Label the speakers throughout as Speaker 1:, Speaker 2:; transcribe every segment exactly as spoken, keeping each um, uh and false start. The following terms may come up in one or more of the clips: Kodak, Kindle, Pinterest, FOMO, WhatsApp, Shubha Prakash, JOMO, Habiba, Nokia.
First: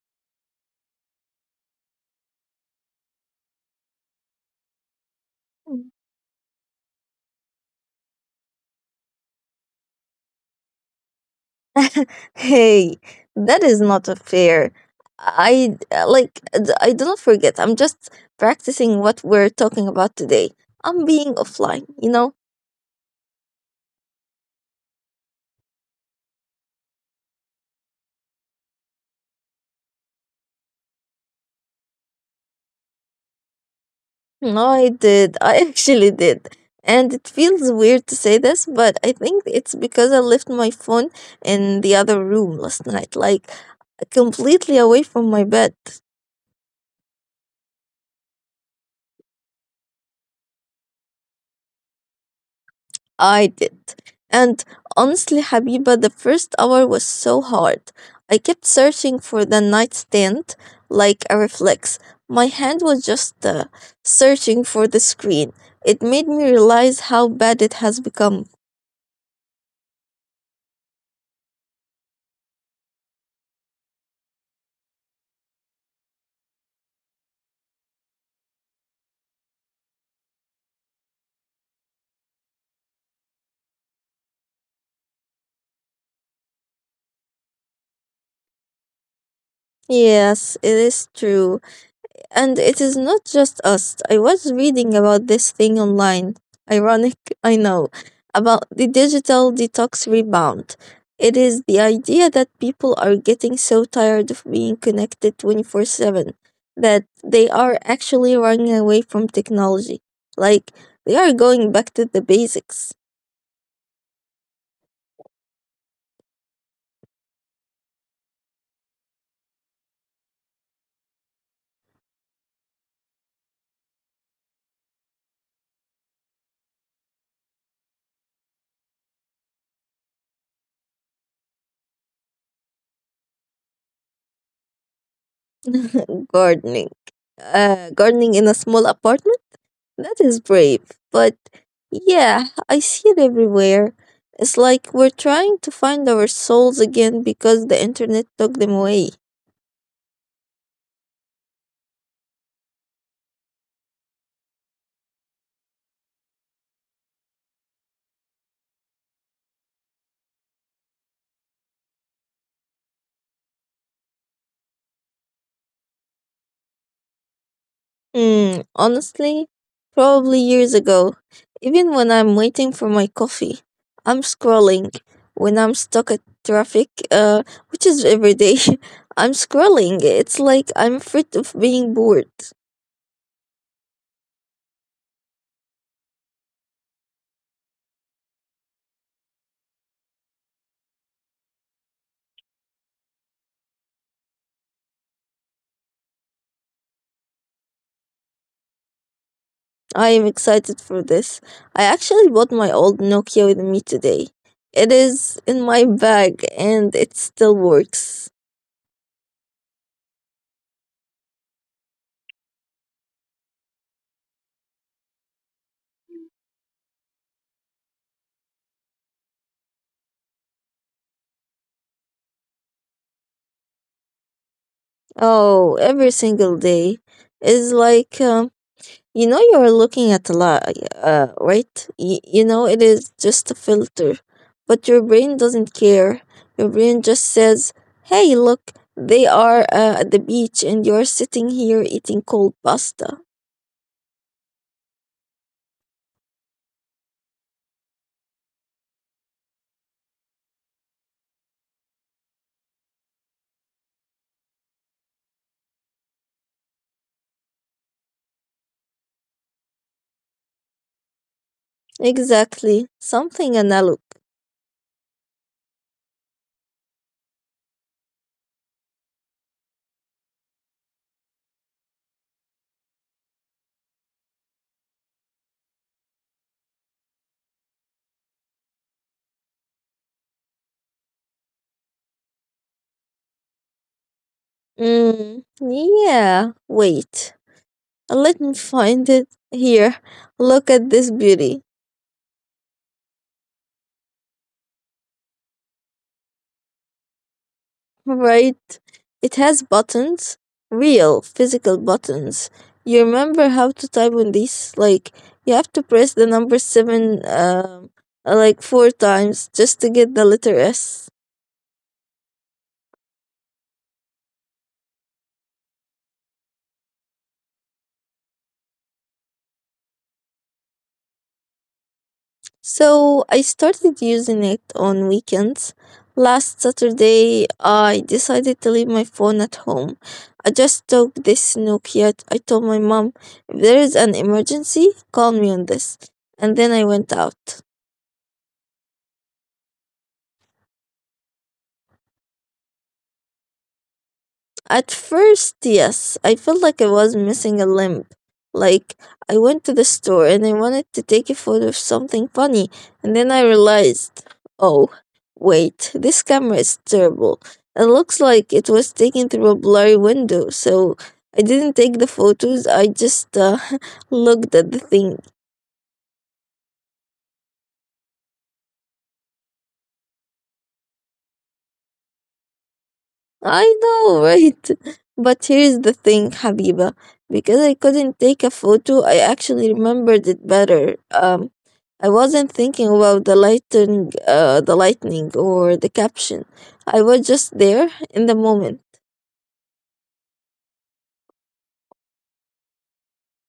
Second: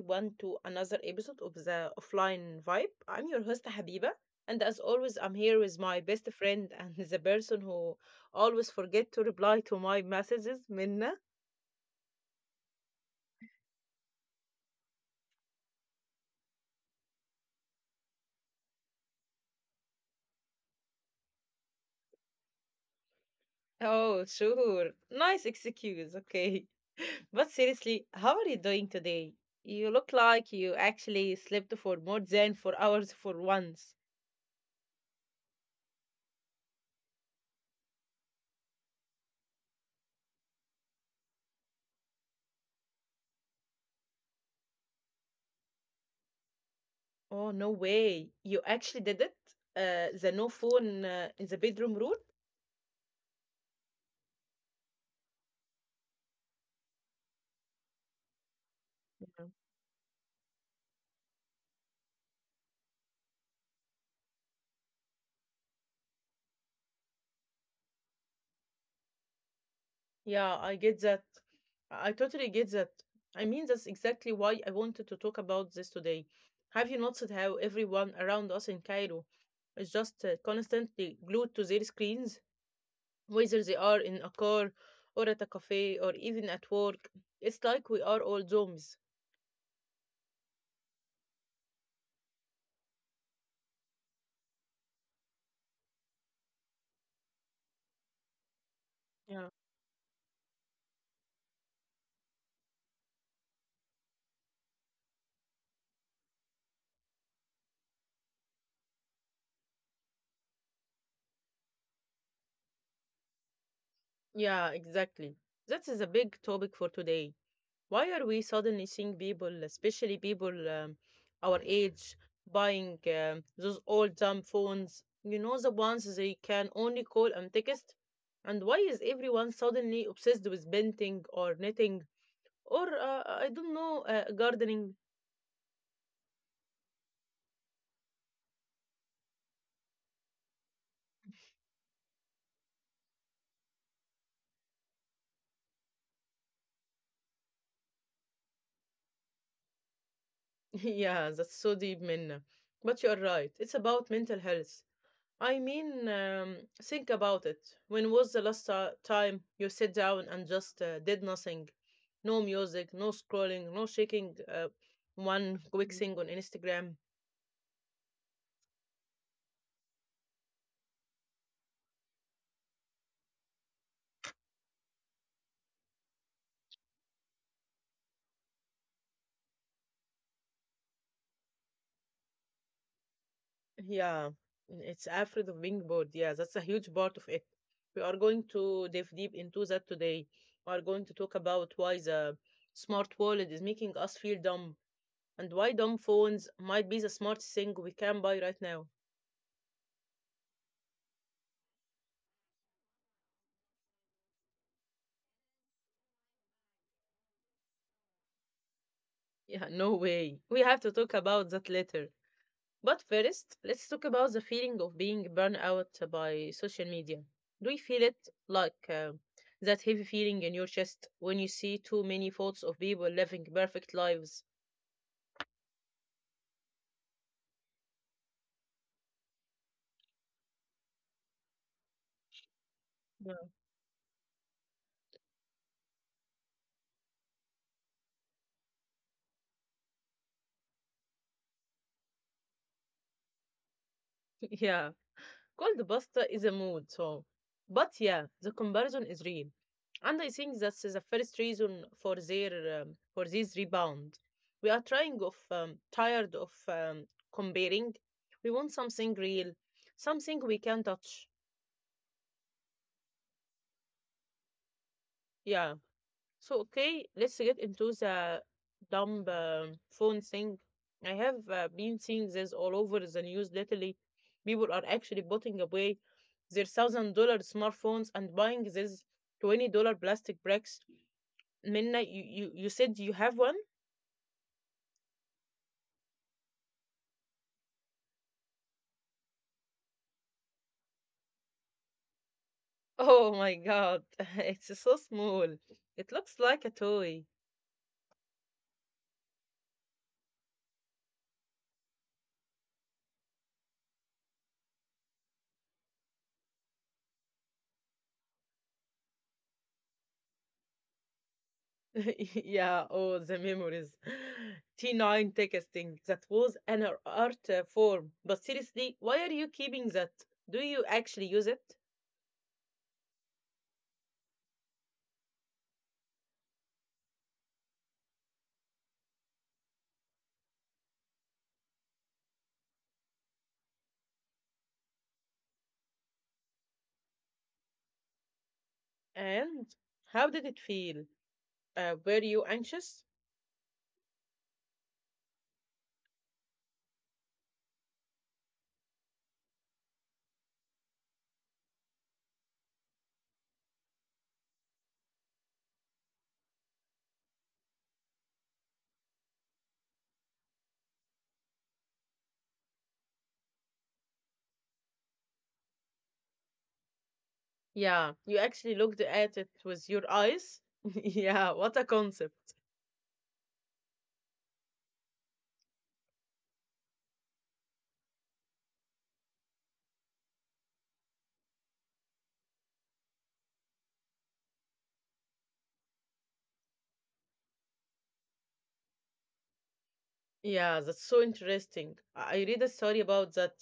Speaker 1: everyone, to another episode of the Offline Vibe. I'm your host, Habiba, and as always, I'm here with my best friend and the person who always forget to reply to my messages, Minna.
Speaker 2: Hey, that is not a fair. I uh, like d- I do not forget. I'm just practicing what we're talking about today. I'm being offline, you know?
Speaker 1: Oh, sure. Nice excuse. Okay. But seriously, how are you doing today? You look like you actually slept for more than four hours for once.
Speaker 2: No, I did. I actually did. And it feels weird to say this, but I think it's because I left my phone in the other room last night, like completely away from my bed.
Speaker 1: Oh, no way. You actually did it? Uh, the no phone uh, in the bedroom rule?
Speaker 2: I did. And honestly, Habiba, the first hour was so hard. I kept searching for the nightstand like a reflex. My hand was just uh, searching for the screen. It made me realize how bad it has become.
Speaker 1: Yeah, I get that. I totally get that. I mean, that's exactly why I wanted to talk about this today. Have you noticed how everyone around us in Cairo is just uh, constantly glued to their screens, whether they are in a car or at a cafe or even at work? It's like we are all zombies.
Speaker 2: Yes, it is true. And it is not just us. I was reading about this thing online, ironic, I know, about the
Speaker 1: Yeah.
Speaker 2: digital detox rebound. It is the idea that people are getting so tired of being connected twenty-four seven that they are actually running away from technology. Like, they are going back to the basics.
Speaker 1: Yeah, exactly. That is a big topic for today. Why are we suddenly seeing people, especially people um, our age, buying um, those old dumb phones? You know, the ones they can only call and text? And why is everyone suddenly obsessed with painting or knitting or, uh, I don't know, uh, gardening?
Speaker 2: Gardening. Uh, gardening in a small apartment? That is brave. But yeah, I see it everywhere. It's like we're trying to find our souls again because the internet took them away.
Speaker 1: Yeah, that's so deep, Minna. But you're right, it's about mental health. I mean, um, think about it. When was the last ti- time you sat down and just uh, did nothing? No music, no scrolling, no shaking uh, one quick Mm. thing on Instagram.
Speaker 2: Hmm, honestly, probably years ago. Even when I'm waiting for my coffee, I'm scrolling. When I'm stuck at traffic, uh, which is every day, I'm scrolling. It's like I'm afraid of being bored.
Speaker 1: Yeah, it's afraid of being bored. Yeah, that's a huge part of it. We are going to dive deep into that today. We are going to talk about why the smart wallet is making us feel dumb and why dumb phones might be the smartest thing we can buy right now.
Speaker 2: I am excited for this. I actually bought my old Nokia with me today. It is in my bag and it still works.
Speaker 1: Yeah, no way. We have to talk about that later. But first, let's talk about the feeling of being burned out by social media. Do you feel it like uh, that heavy feeling in your chest when you see too many photos of people living perfect lives?
Speaker 2: Oh, every single day is like um, you know you're looking at a lot, uh, right? Y- you know it is
Speaker 1: Yeah.
Speaker 2: just a filter, but your brain doesn't care. Your brain just says, "Hey, look, they are uh, at the beach, and you're sitting here eating cold pasta."
Speaker 1: Yeah. Cold pasta is a mood, so. But yeah, the comparison is real. And I think that's the first reason for their um, for this rebound. We are trying of um, tired of um, comparing. We want something real, something we can touch.
Speaker 2: Exactly, something analog.
Speaker 1: Yeah, so, okay, let's get into the dumb um, phone thing. I have uh, been seeing this all over the news lately. People are actually putting away their thousand dollar smartphones and buying these twenty dollar plastic bricks. Minna, you, you, you said you have one?
Speaker 2: Mm, yeah. Wait, let me find it here. Look at this beauty.
Speaker 1: Oh my God, it's so small. It looks like a toy.
Speaker 2: Right? It has buttons, real physical buttons. You remember how to type on these? Like, you have to press the number seven, um, uh, like four times just to get the letter S.
Speaker 1: Yeah, oh, the memories. T nine texting, that was an art uh, form. But seriously, why are you keeping that? Do you actually use it?
Speaker 2: So I started using it on weekends. Last Saturday, I decided to leave my phone at home. I just took this Nokia. I told my mom, if there is an emergency, call me on this. And then I went out.
Speaker 1: And how did it feel? Uh, were you anxious?
Speaker 2: At first, yes, I felt like I was missing a limb. Like, I went to the store and I wanted to take a photo of something funny, and then I realized, oh, wait, this camera is terrible. It looks like it was taken through a blurry window, so I didn't take the photos, I just uh, looked at the thing.
Speaker 1: Yeah, you actually looked at it with your eyes? Yeah, what a concept.
Speaker 2: I know, right? But here's the thing, Habiba. Because I couldn't take a photo, I actually remembered it better. Um, I wasn't thinking about the lighting, uh, the lightning or the caption. I was just there in the moment.
Speaker 1: Yeah, that's so interesting. I I read a story about that.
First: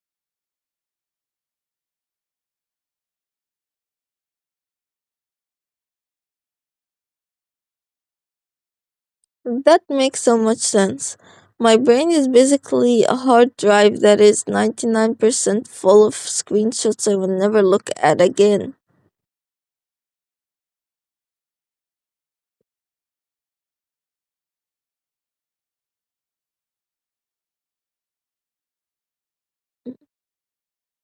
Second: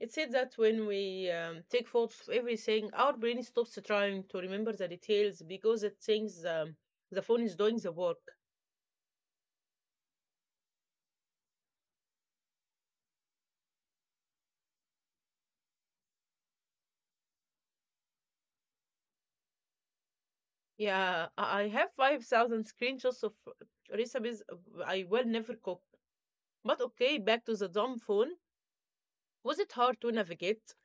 Speaker 1: It said that when we um, take photos of everything, our brain stops trying to remember the details because it thinks um, the phone is doing the work.
Speaker 2: That makes so much sense. My brain is basically a hard drive that is ninety-nine percent full of screenshots I will never look at again.
Speaker 1: Yeah, I I have five thousand screenshots of recipes uh, I will never cook. But okay, back to the dumb phone. Was it hard to navigate?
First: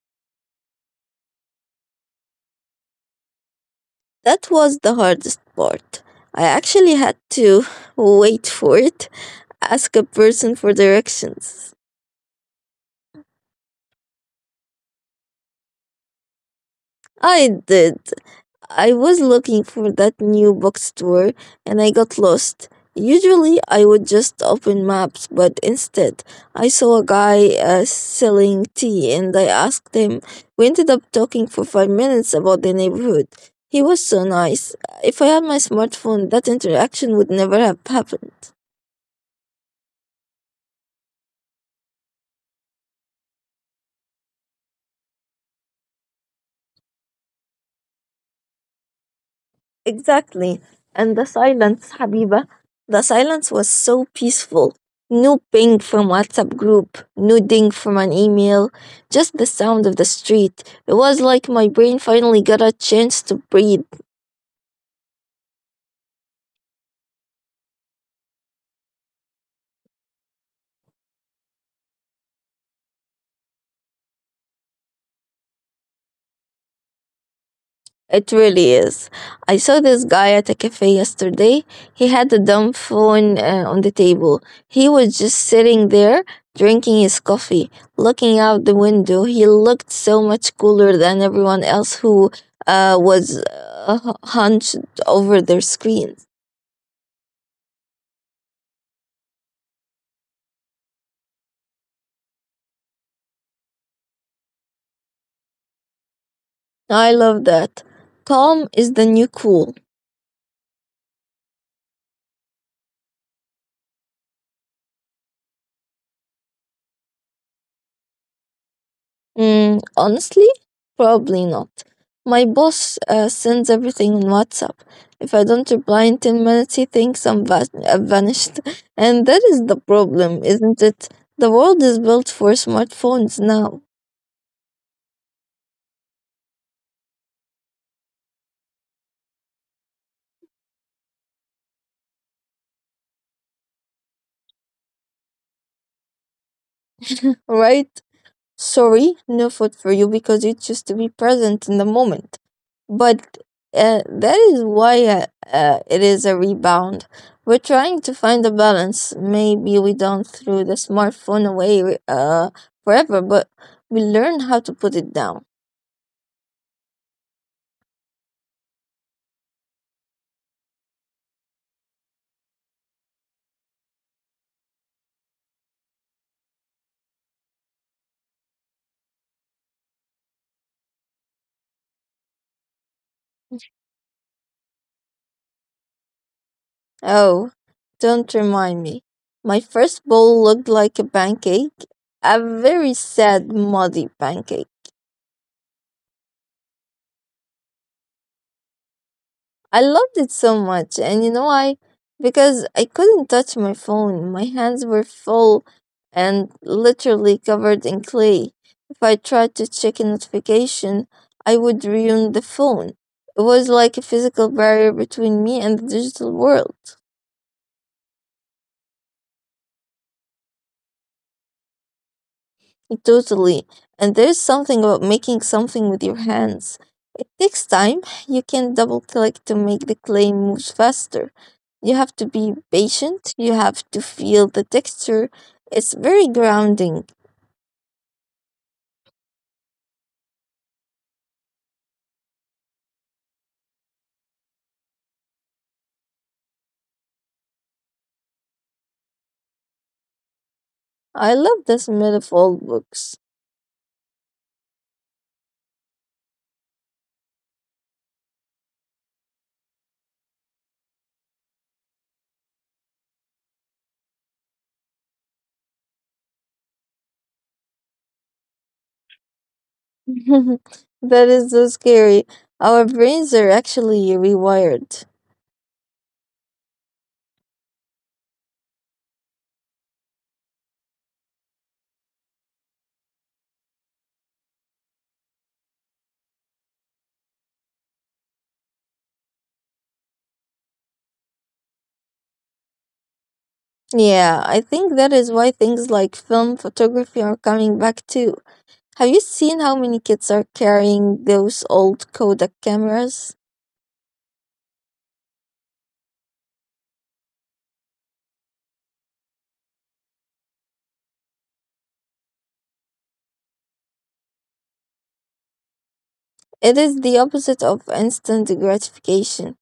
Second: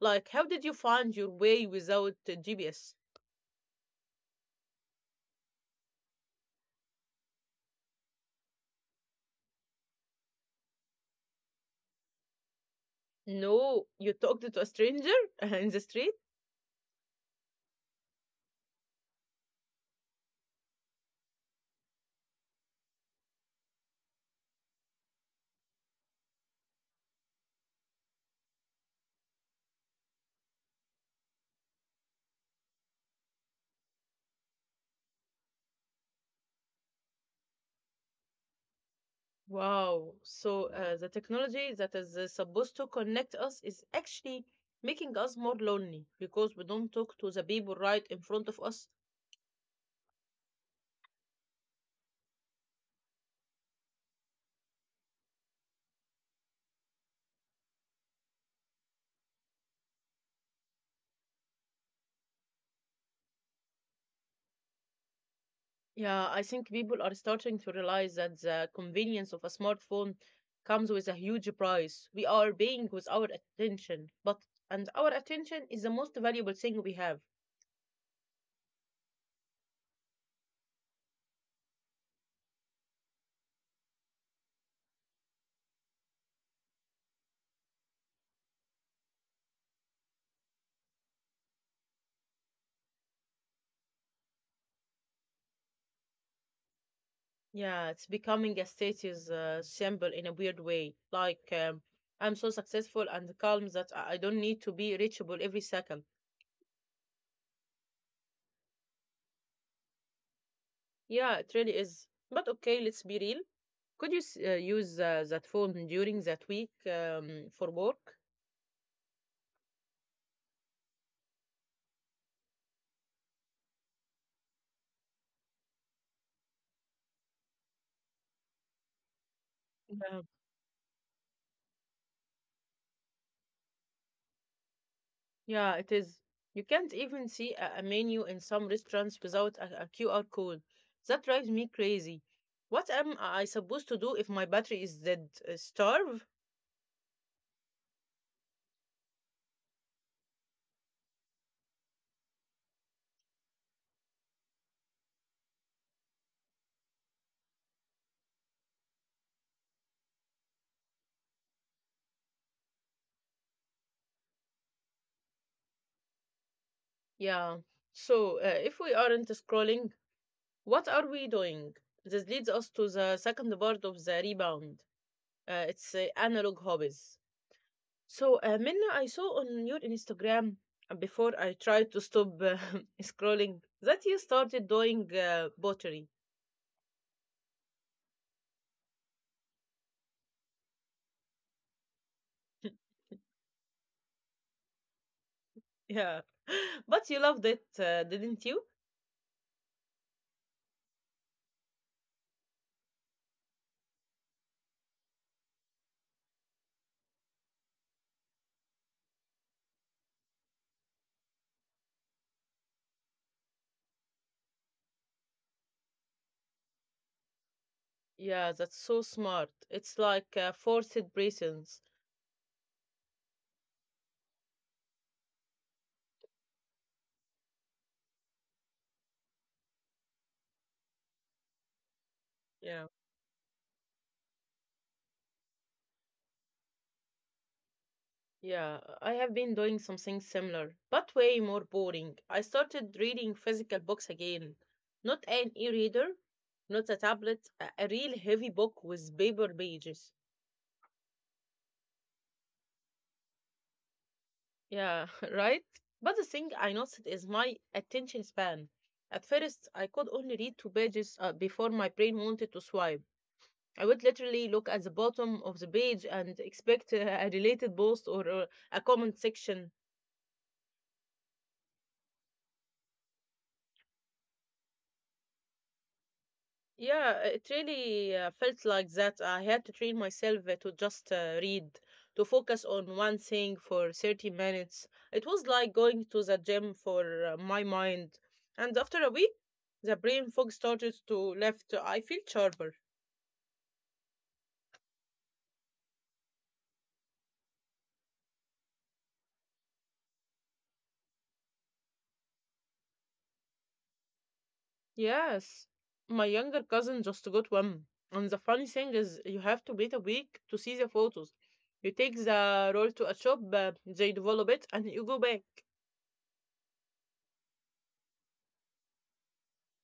Speaker 1: Like, how did you find your way without uh, G P S?
Speaker 2: That was the hardest part. I actually had to wait for it, ask a person for directions.
Speaker 1: No, you talked to a stranger in the street?
Speaker 2: I did. I was looking for that new bookstore and I got lost. Usually I would just open maps, but instead I saw a guy uh, selling tea and I asked him. We ended up talking for five minutes about the neighborhood. He was so nice. If I had my smartphone, that interaction would never have happened.
Speaker 1: Wow. So uh, the technology that is uh, supposed to connect us is actually making us more lonely because we don't talk to the people right in front of us.
Speaker 2: Exactly. And the silence, Habiba, the silence was so peaceful. No ping from WhatsApp group, no ding from an email, just the sound of the street. It was like my brain finally got a chance to breathe.
Speaker 1: Yeah, I think people are starting to realize that the convenience of a smartphone comes with a huge price. We are paying with our attention, but and our attention is the most valuable thing we have.
Speaker 2: It really is. I saw this guy at a cafe yesterday. He had a dumb phone uh, on the table. He was just sitting there drinking his coffee, looking out the window. He looked so much cooler than everyone else who uh, was uh, hunched over their screens.
Speaker 1: Yeah, it's becoming a status uh, symbol in a weird way. Like um, I'm so successful and calm that I I don't need to be reachable every second.
Speaker 2: I love that. Calm is the new cool.
Speaker 1: Yeah, it really is. But okay, let's be real. Could you s- uh, use uh, that phone during that week um, for work?
Speaker 2: Mm, honestly, probably not. My boss uh, sends everything on WhatsApp. If I don't reply in ten minutes, he thinks I'm va- uh, vanished. And that is the
Speaker 1: Yeah.
Speaker 2: problem, isn't it? The world is built for smartphones now,
Speaker 1: Yeah, it is. You can't even see a, a menu in some restaurants without a, Q R code. That drives me crazy. What am I supposed to do if my battery is dead? Uh, starve?
Speaker 2: right? Sorry, no food for you because you choose to be present in the moment. But uh, that is why uh, uh, it is a rebound. We're trying to find a balance. Maybe we don't throw the smartphone away uh, forever, but we learn how to put it down.
Speaker 1: Yeah. So, uh, if we aren't scrolling, what are we doing? This leads us to the second part of the rebound. Uh, it's uh, analog hobbies. So, uh, Minna, I saw on your Instagram before I tried to stop uh, scrolling that you started doing uh, pottery.
Speaker 2: Oh, don't remind me. My first bowl looked like a pancake, a very sad, muddy pancake.
Speaker 1: Yeah, but you loved it, uh, didn't you?
Speaker 2: I loved it so much. And you know why? Because I couldn't touch my phone. My hands were full and literally covered in clay. If I tried to check a notification, I would ruin the phone. It was like a physical barrier between me and the digital world.
Speaker 1: Yeah, that's so smart. It's like uh, forced presence.
Speaker 2: Totally. And there's something about making something with your hands. It takes time. You can double click to make the clay move faster. You have to be
Speaker 1: Yeah,
Speaker 2: patient. You have to feel the texture. It's very grounding.
Speaker 1: yeah. I have been doing something similar, but way more boring. I started reading physical books again, not an e-reader, not a tablet, a a real heavy book with paper pages.
Speaker 2: I love the smell of old books.
Speaker 1: Yeah, right? But the thing I noticed is my attention span. At first, I could only read two pages uh, before my brain wanted to swipe. I would literally look at the bottom of the page and expect uh, a related post or uh, a comment section.
Speaker 2: That is so scary. Our brains are actually rewired.
Speaker 1: Yeah, it really uh, felt like that. I had to train myself uh, to just uh, read, to focus on one thing for thirty minutes. It was like going to the gym for uh, my mind. And after a week, the brain fog started to left. I feel sharper.
Speaker 2: Yeah, I think that is why things like film photography are coming back too. Have you seen how many kids are carrying those old Kodak cameras?
Speaker 1: Yes, my younger cousin just got one. And the funny thing is, you have to wait a week to see the photos. You take the roll to a shop, uh, they develop it, and you go back.
Speaker 2: It is the opposite of instant gratification,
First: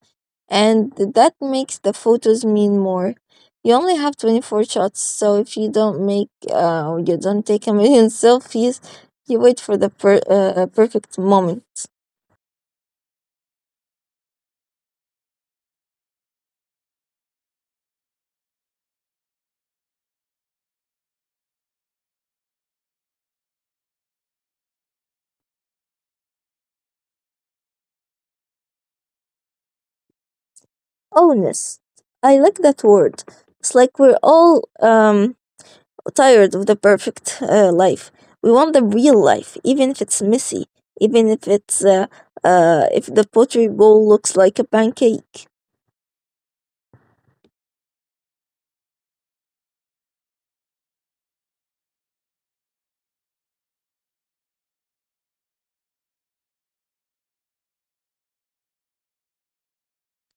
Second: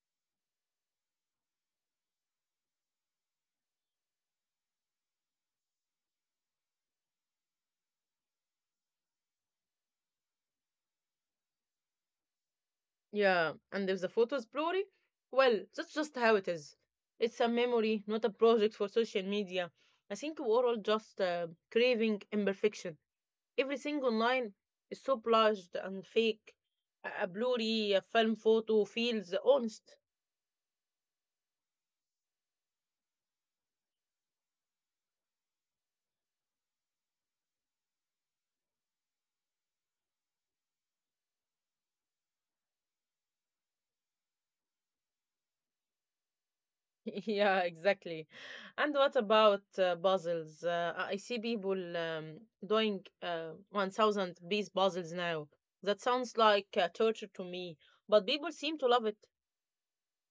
Speaker 2: and that makes the photos mean more. You only have twenty-four shots, so if you don't make uh, or you don't take a million selfies, you wait for the per- uh, perfect moment.
Speaker 1: Yeah, and if the photo's blurry, well, that's just how it is. It's a memory, not a project for social media. I think we're all just uh, craving imperfection. Everything online is so blurred and fake. A a blurry a film photo feels honest.
Speaker 2: Honest. I like that word. It's like we're all um tired of the perfect uh, life. We want the real life, even if it's messy, even if it's uh, uh, if the pottery bowl looks like a pancake.
Speaker 1: Yeah, exactly. And what about uh, puzzles? Uh, I I see people um, doing uh, one thousand piece puzzles now. That sounds like uh, torture to me, but people seem to love it.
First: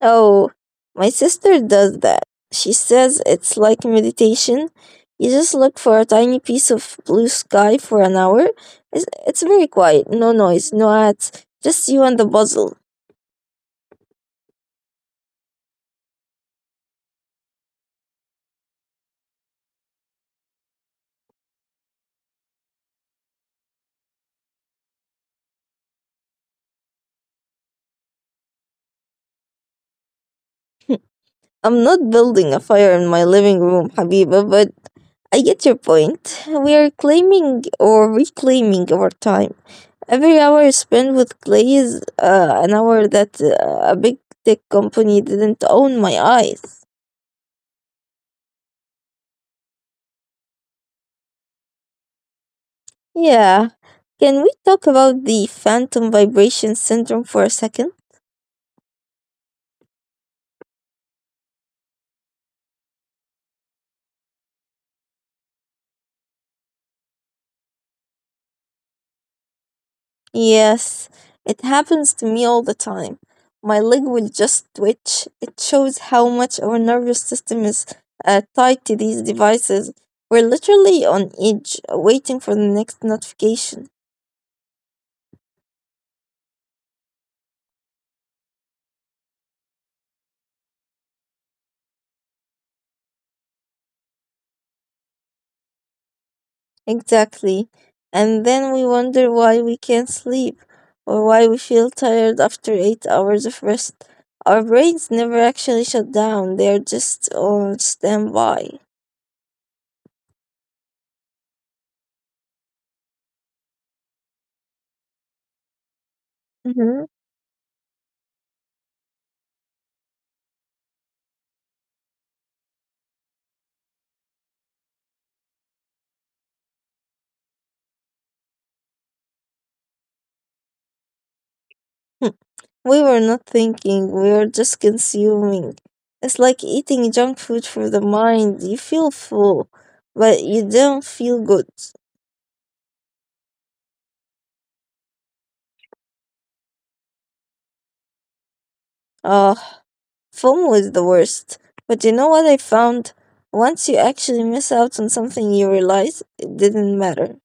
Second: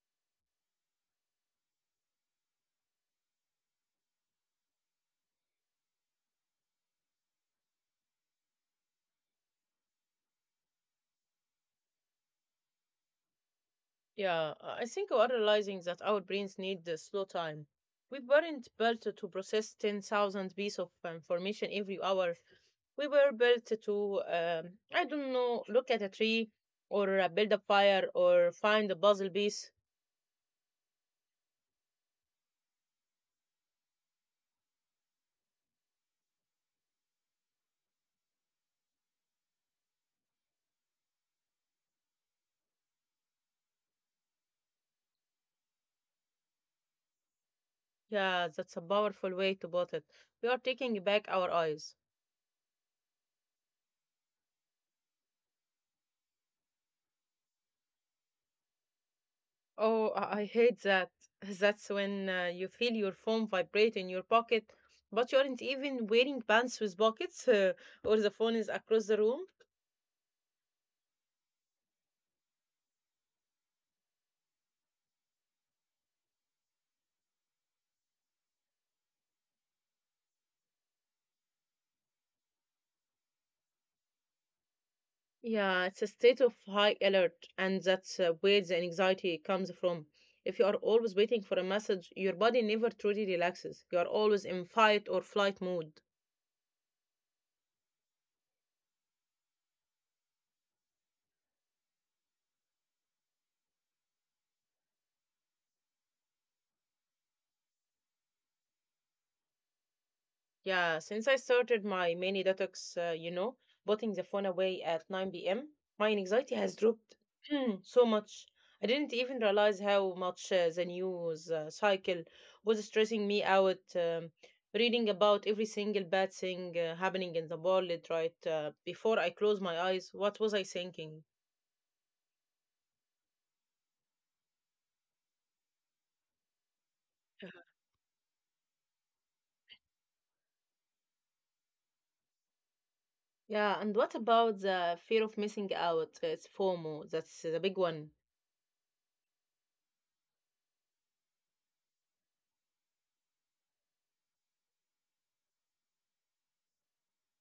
Speaker 2: Oh, my sister does that. She says it's like meditation. You just look for a tiny piece of blue sky for an hour. It's, it's very quiet, no noise, no ads, just you and the puzzle.
Speaker 1: Yeah, I think we are realizing that our brains need the slow time. We weren't built to process ten thousand pieces of information every hour. We were built to, um, I don't know, look at a tree or uh, build a fire or find a puzzle piece.
Speaker 2: I'm not building a fire in my living room, Habiba, but I get your point. We are claiming or reclaiming our time. Every hour spent with Clay is uh, an hour that uh, a big tech company didn't own my eyes.
Speaker 1: Yeah, that's a powerful way to put it. We are taking back our eyes.
Speaker 2: Yeah. Can we talk about the phantom vibration syndrome for a second?
Speaker 1: Oh, I I hate that. That's when uh, you feel your phone vibrate in your pocket, but you aren't even wearing pants with pockets, or the phone is across the room.
Speaker 2: Yes, it happens to me all the time. My leg will just twitch. It shows how much our nervous system is uh, tied to these devices. We're literally on edge, uh, waiting for the next notification.
Speaker 1: Yeah, it's a state of high alert, and that's uh, where the anxiety comes from. If you are always waiting for a message, your body never truly relaxes. You are always in fight or flight mode.
Speaker 2: Exactly. And then we wonder why we can't sleep or why we feel tired after eight hours of rest. Our brains never actually shut down, they're just on standby.
Speaker 1: Yeah, since I started my mini detox, uh, you know, putting the phone away at nine p m, my anxiety has
Speaker 2: Mhm.
Speaker 1: dropped so much. I didn't even realize how much uh, the news uh, cycle was stressing me out. Um, reading about every single bad thing uh, happening in the world right uh, before I close my eyes, what was I thinking?
Speaker 2: We were not thinking, we were just consuming. It's like eating junk food for the mind. You feel full, but you don't feel good.
Speaker 1: Yeah, and what about the fear of missing out? It's FOMO, that's the big one.
Speaker 2: Ah, FOMO was the worst. But you know what I found? Once you actually miss out on something, you realize it didn't matter.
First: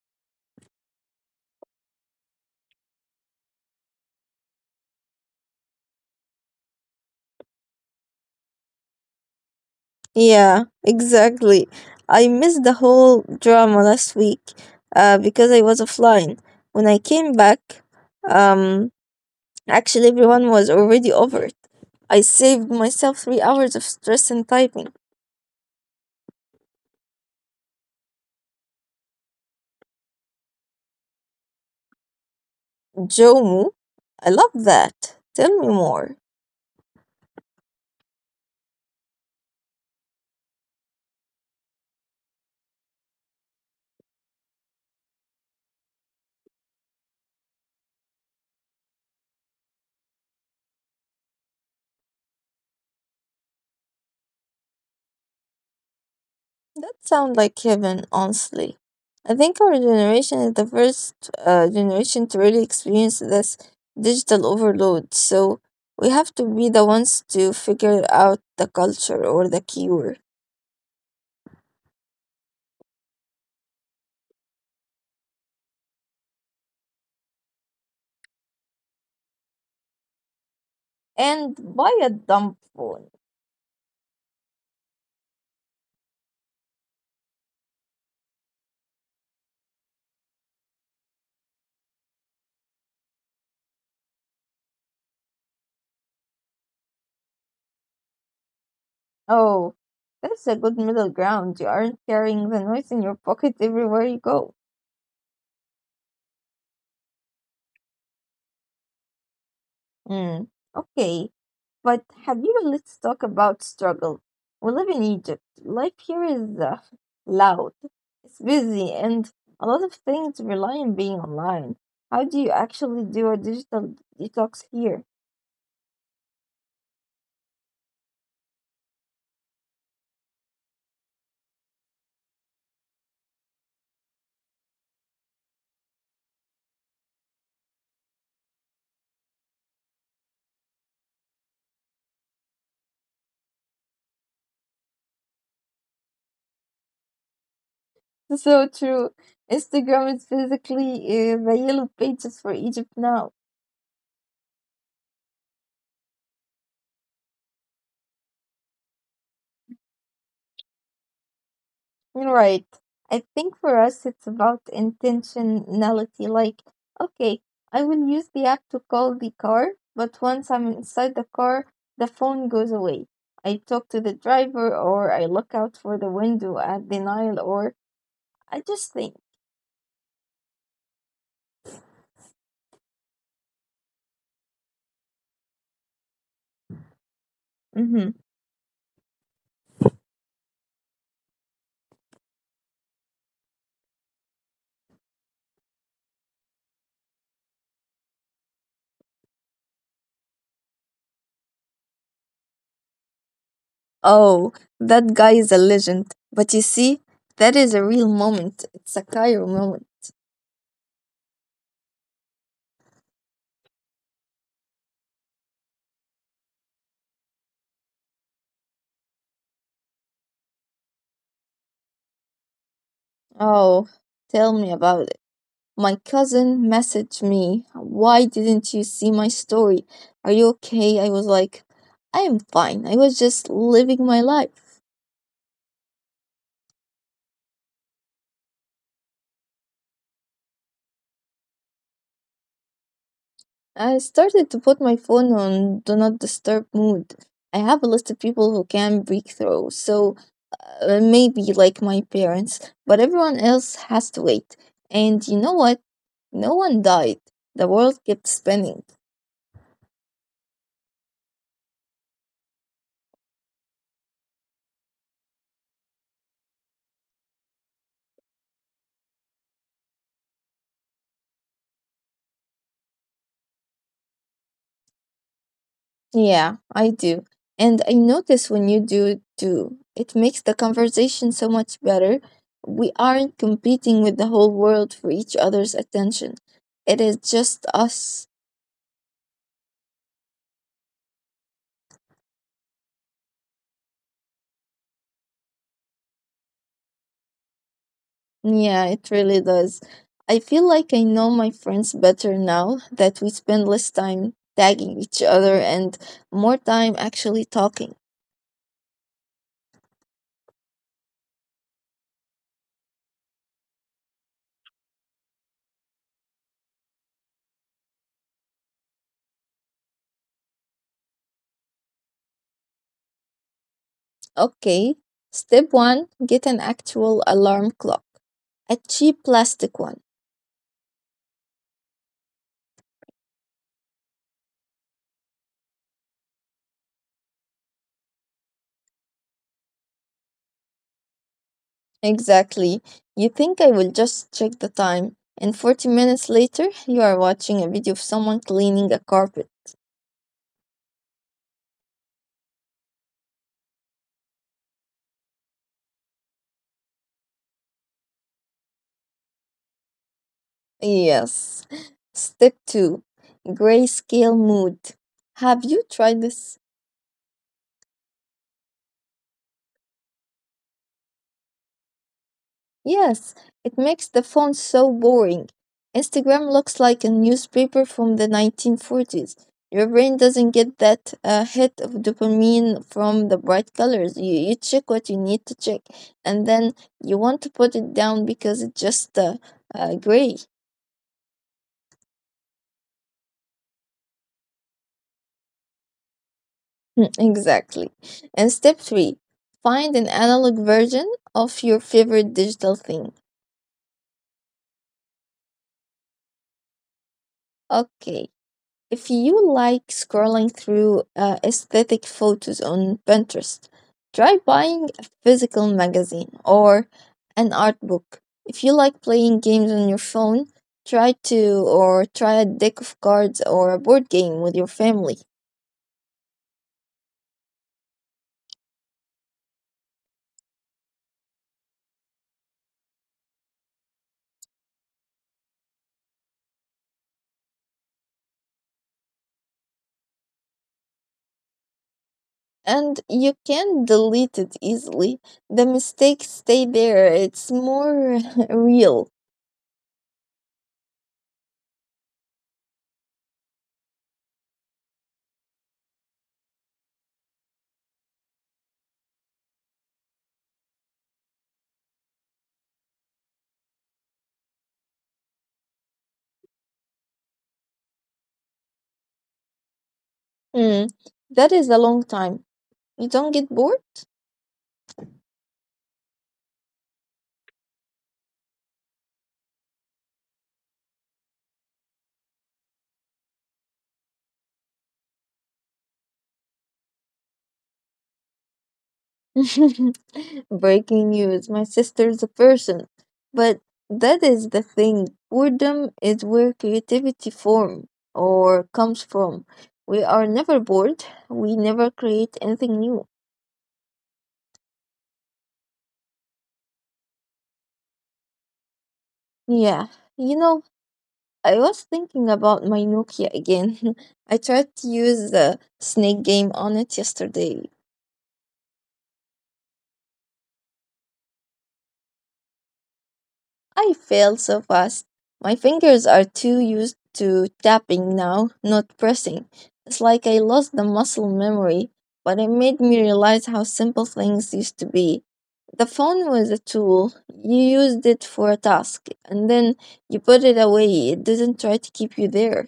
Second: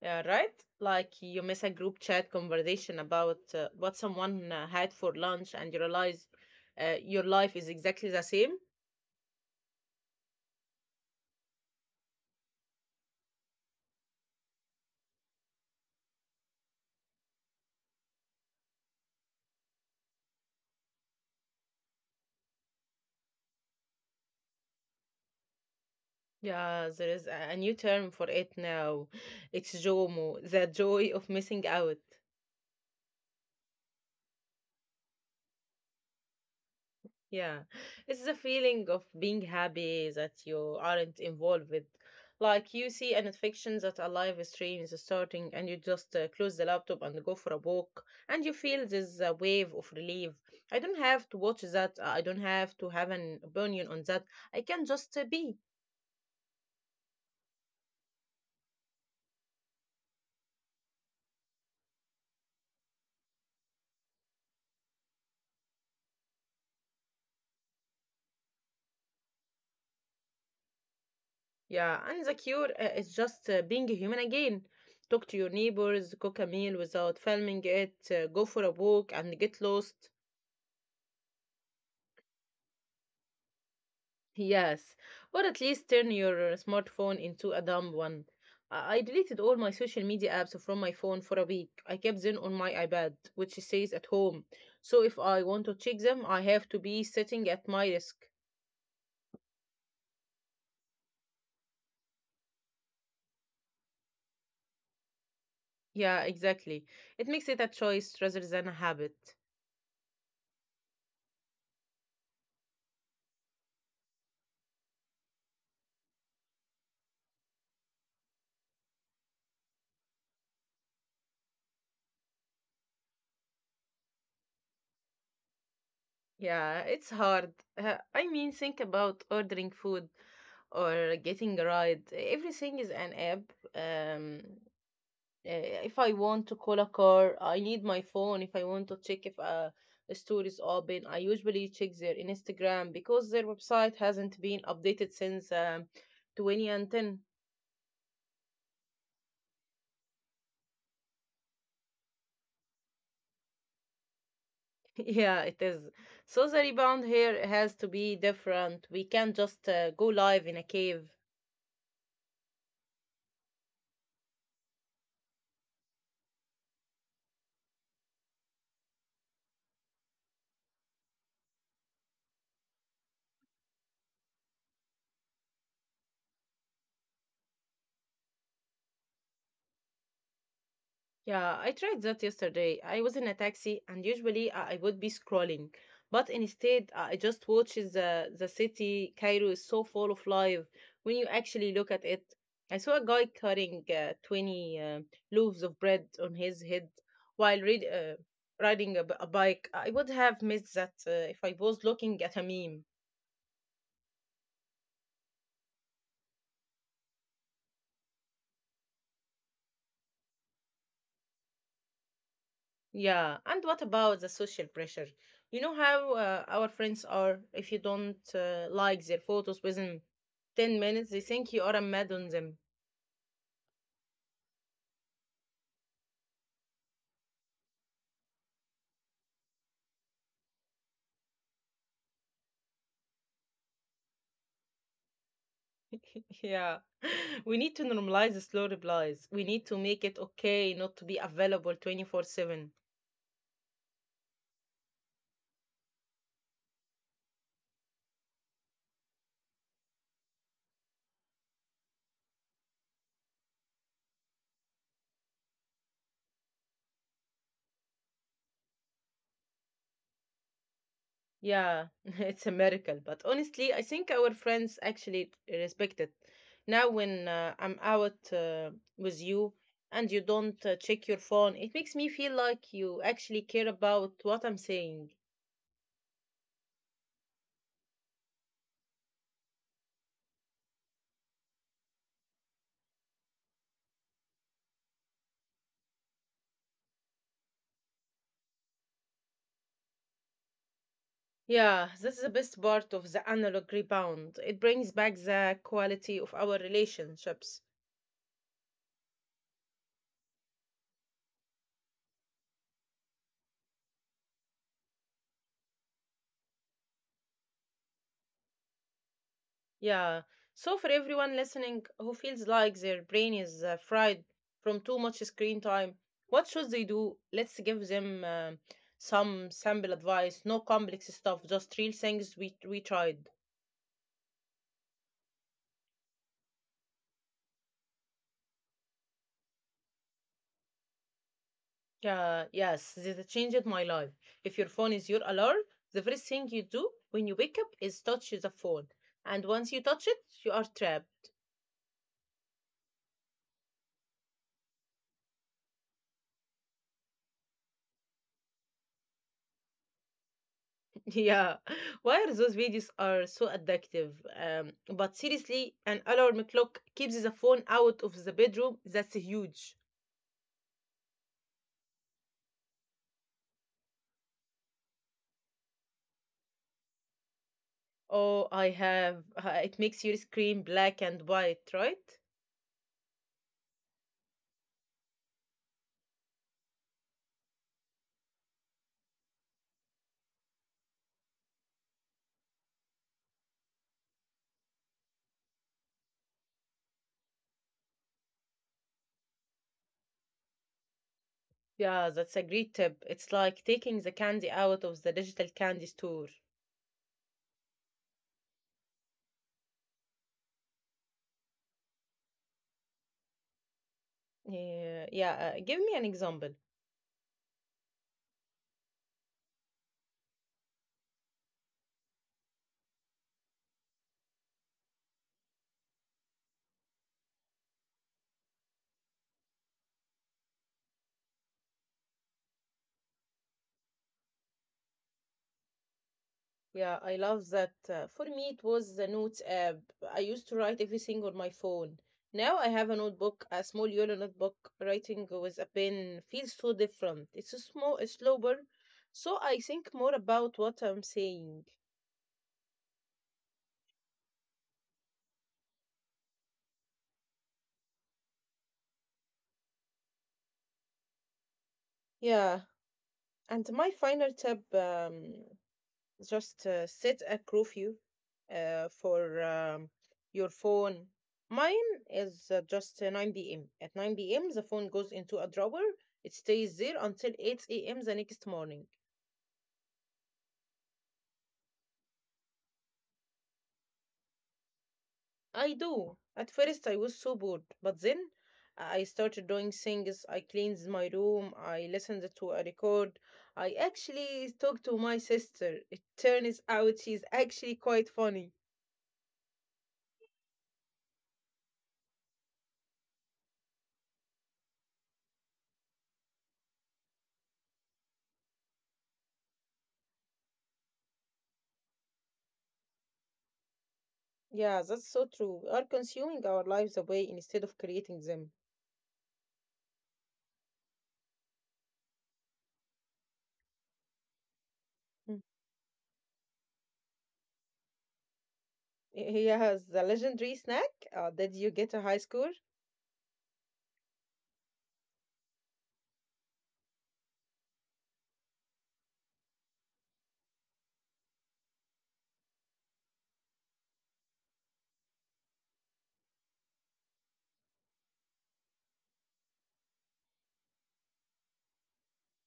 Speaker 1: Yeah, right? Like you miss a group chat conversation about uh, what someone uh, had for lunch and you realize uh, your life is exactly the same.
Speaker 2: Yeah, exactly. I missed the whole drama last week uh, because I was offline. When I came back, um, actually, everyone was already over it. I saved myself three hours of stress and typing.
Speaker 1: Yeah, there is a a new term for it now. It's JOMO, the joy of missing out.
Speaker 2: Jomo, I love that. Tell me more.
Speaker 1: Yeah, it's the feeling of being happy that you aren't involved with. Like you see an fiction that a live stream is starting, and you just uh, close the laptop and go for a walk, and you feel this uh, wave of relief. I don't have to watch that. Uh, I don't have to have an opinion on that. I can just uh, be.
Speaker 2: That sounds like heaven, honestly. I think our generation is the first uh, generation to really experience this digital overload, so we have to be the ones to figure out the culture or the cure.
Speaker 1: Yeah, and the cure uh, is just uh, being a human again. Talk to your neighbors, cook a meal without filming it, uh, go for a walk, and get lost.
Speaker 2: And buy a dumb phone.
Speaker 1: Yes, or at least turn your uh, smartphone into a dumb one. I I deleted all my social media apps from my phone for a week. I kept them on my iPad, which stays at home. So if I want to check them, I have to be sitting at my desk.
Speaker 2: Oh, that's a good middle ground. You aren't carrying the noise in your pocket everywhere you go.
Speaker 1: Yeah, exactly. It makes it a choice rather than a habit.
Speaker 2: Hmm, okay, but have you? Let's talk about struggle. We live in Egypt. Life here is uh, loud. It's busy, and a lot of things rely on being online. How do you actually do a digital detox here?
Speaker 1: Yeah, it's hard. Uh, I mean, think about ordering food or getting a ride. Everything is an app. Um, Uh, if I want to call a car, I need my phone. If I want to check if a, a store is open, I usually check their Instagram because their website hasn't been updated since um, twenty ten.
Speaker 2: So true. Instagram is basically uh, the yellow pages for Egypt now.
Speaker 1: Yeah, it is. So the rebound here has to be different. We can't just uh, go live in a cave.
Speaker 2: Right. I think for us, it's about intentionality. Like, okay, I will use the app to call the car, but once I'm inside the car, the phone goes away. I talk to the driver, or I look out for the window at the Nile, or I just think,
Speaker 1: Yeah, I tried that yesterday. I was in a taxi, and usually I I would be scrolling, but instead uh, I just watched
Speaker 2: mm-hmm.
Speaker 1: the the city. Cairo is so full of life when you actually look at it. I saw a guy cutting uh, twenty uh, loaves of bread on his head while read, uh, riding a, b- a bike. I would have missed that uh, if I was looking at a meme.
Speaker 2: Oh, that guy is a legend. But you see, that is a real moment. It's a Cairo moment.
Speaker 1: Yeah, and what about the social pressure? You know how uh, our friends are if you don't uh, like their photos within ten minutes, they think you are mad on them.
Speaker 2: Oh, tell me about it. My cousin messaged me, "Why didn't you see my story? Are you okay?" I was like, I am fine. I was just living my life.
Speaker 1: Yeah. We need to normalize the slow replies. We need to make it okay not to be available twenty four seven.
Speaker 2: I started to put my phone on do not disturb mode. I have a list of people who can break through, so uh, maybe like my parents, but everyone else has to wait. And you know what? No one died. The world kept spinning.
Speaker 1: Yeah, it's a miracle. But honestly, I think our friends actually respect it. Now, when uh, I'm out uh, with you and you don't uh, check your phone, it makes me feel like you actually care about what I'm saying.
Speaker 2: Yeah, I do. And I notice when you do it too, it makes the conversation so much better. We aren't competing with the whole world for each other's attention. It is just us.
Speaker 1: Yeah, this is the best part of the analog rebound. It brings back the quality of our relationships.
Speaker 2: Yeah, it really does. I feel like I know my friends better now that we spend less time tagging each other and more time actually talking.
Speaker 1: Yeah. So for everyone listening who feels like their brain is uh, fried from too much screen time, what should they do? Let's give them um some simple advice. No complex stuff, just real things we we tried.
Speaker 2: Okay, step one, get an actual alarm clock, a cheap plastic one.
Speaker 1: Yeah, yes, this changed my life. If your phone is your alarm, the first thing you do when you wake up is touch the phone. And once you touch it, you are trapped.
Speaker 2: Exactly. You think I will just check the time, and forty minutes later, you are watching a video of someone cleaning a carpet.
Speaker 1: Yeah, why are those videos are so addictive? Um, but seriously, an alarm clock keeps the phone out of the bedroom. That's huge.
Speaker 2: Yes. Step two, grayscale mood. Have you tried this?
Speaker 1: Oh, I have. uh, It makes your screen black and white, right?
Speaker 2: Yes, it makes the font so boring. Instagram looks like a newspaper from the nineteen forties. Your brain doesn't get that uh, hit of dopamine from the bright colors. You, you check what you need to check, and then you want to put it down because it's just uh, uh, gray.
Speaker 1: Yeah, that's a great tip. It's like taking the candy out of the digital candy store.
Speaker 2: Mm, exactly. And step three, find an analog version of your favorite digital thing.
Speaker 1: Yeah, yeah. Uh, give me an example.
Speaker 2: Okay, if you like scrolling through uh, aesthetic photos on Pinterest, try buying a physical magazine or an art book. If you like playing games on your phone, try to or try a deck of cards or a board game with your family.
Speaker 1: Yeah, I love that. Uh, for me, it was the notes app. I used to write everything on my phone. Now I have a notebook, a small yellow notebook. Writing with a pen feels so different. It's a small, it's slower, so I think more about what I'm saying.
Speaker 2: And you can delete it easily. The mistakes stay there. It's more real.
Speaker 1: Yeah, and my final tip. Um, Just uh, set a curfew uh, for um, your phone. Mine is uh, just uh, nine p m. At nine p m, the phone goes into a drawer. It stays there until eight a m the next morning.
Speaker 2: Hmm, that is a long time. You don't get bored?
Speaker 1: I do. At first, I was so bored, but then uh, I started doing things. I cleaned my room. I listened to a record. I actually talked to my sister. It turns out she's actually quite funny.
Speaker 2: Breaking news, my sister's a person. But that is the thing. Boredom is where creativity form or comes from. We are never bored. We never create anything new.
Speaker 1: Yeah, that's so true. We are consuming our lives away instead of creating them.
Speaker 2: Yeah. You know, I was thinking about my Nokia again. I tried to use the
Speaker 1: Mm.
Speaker 2: snake game on it yesterday.
Speaker 1: Here has the legendary snack. Uh, did you get a high score?
Speaker 2: I fail so fast. My fingers are too used to tapping now, not pressing. It's like I lost the muscle memory, but it made me realize how simple things used to be. The phone was a tool. You used it for a task, and then you put it away. It didn't try to keep you there.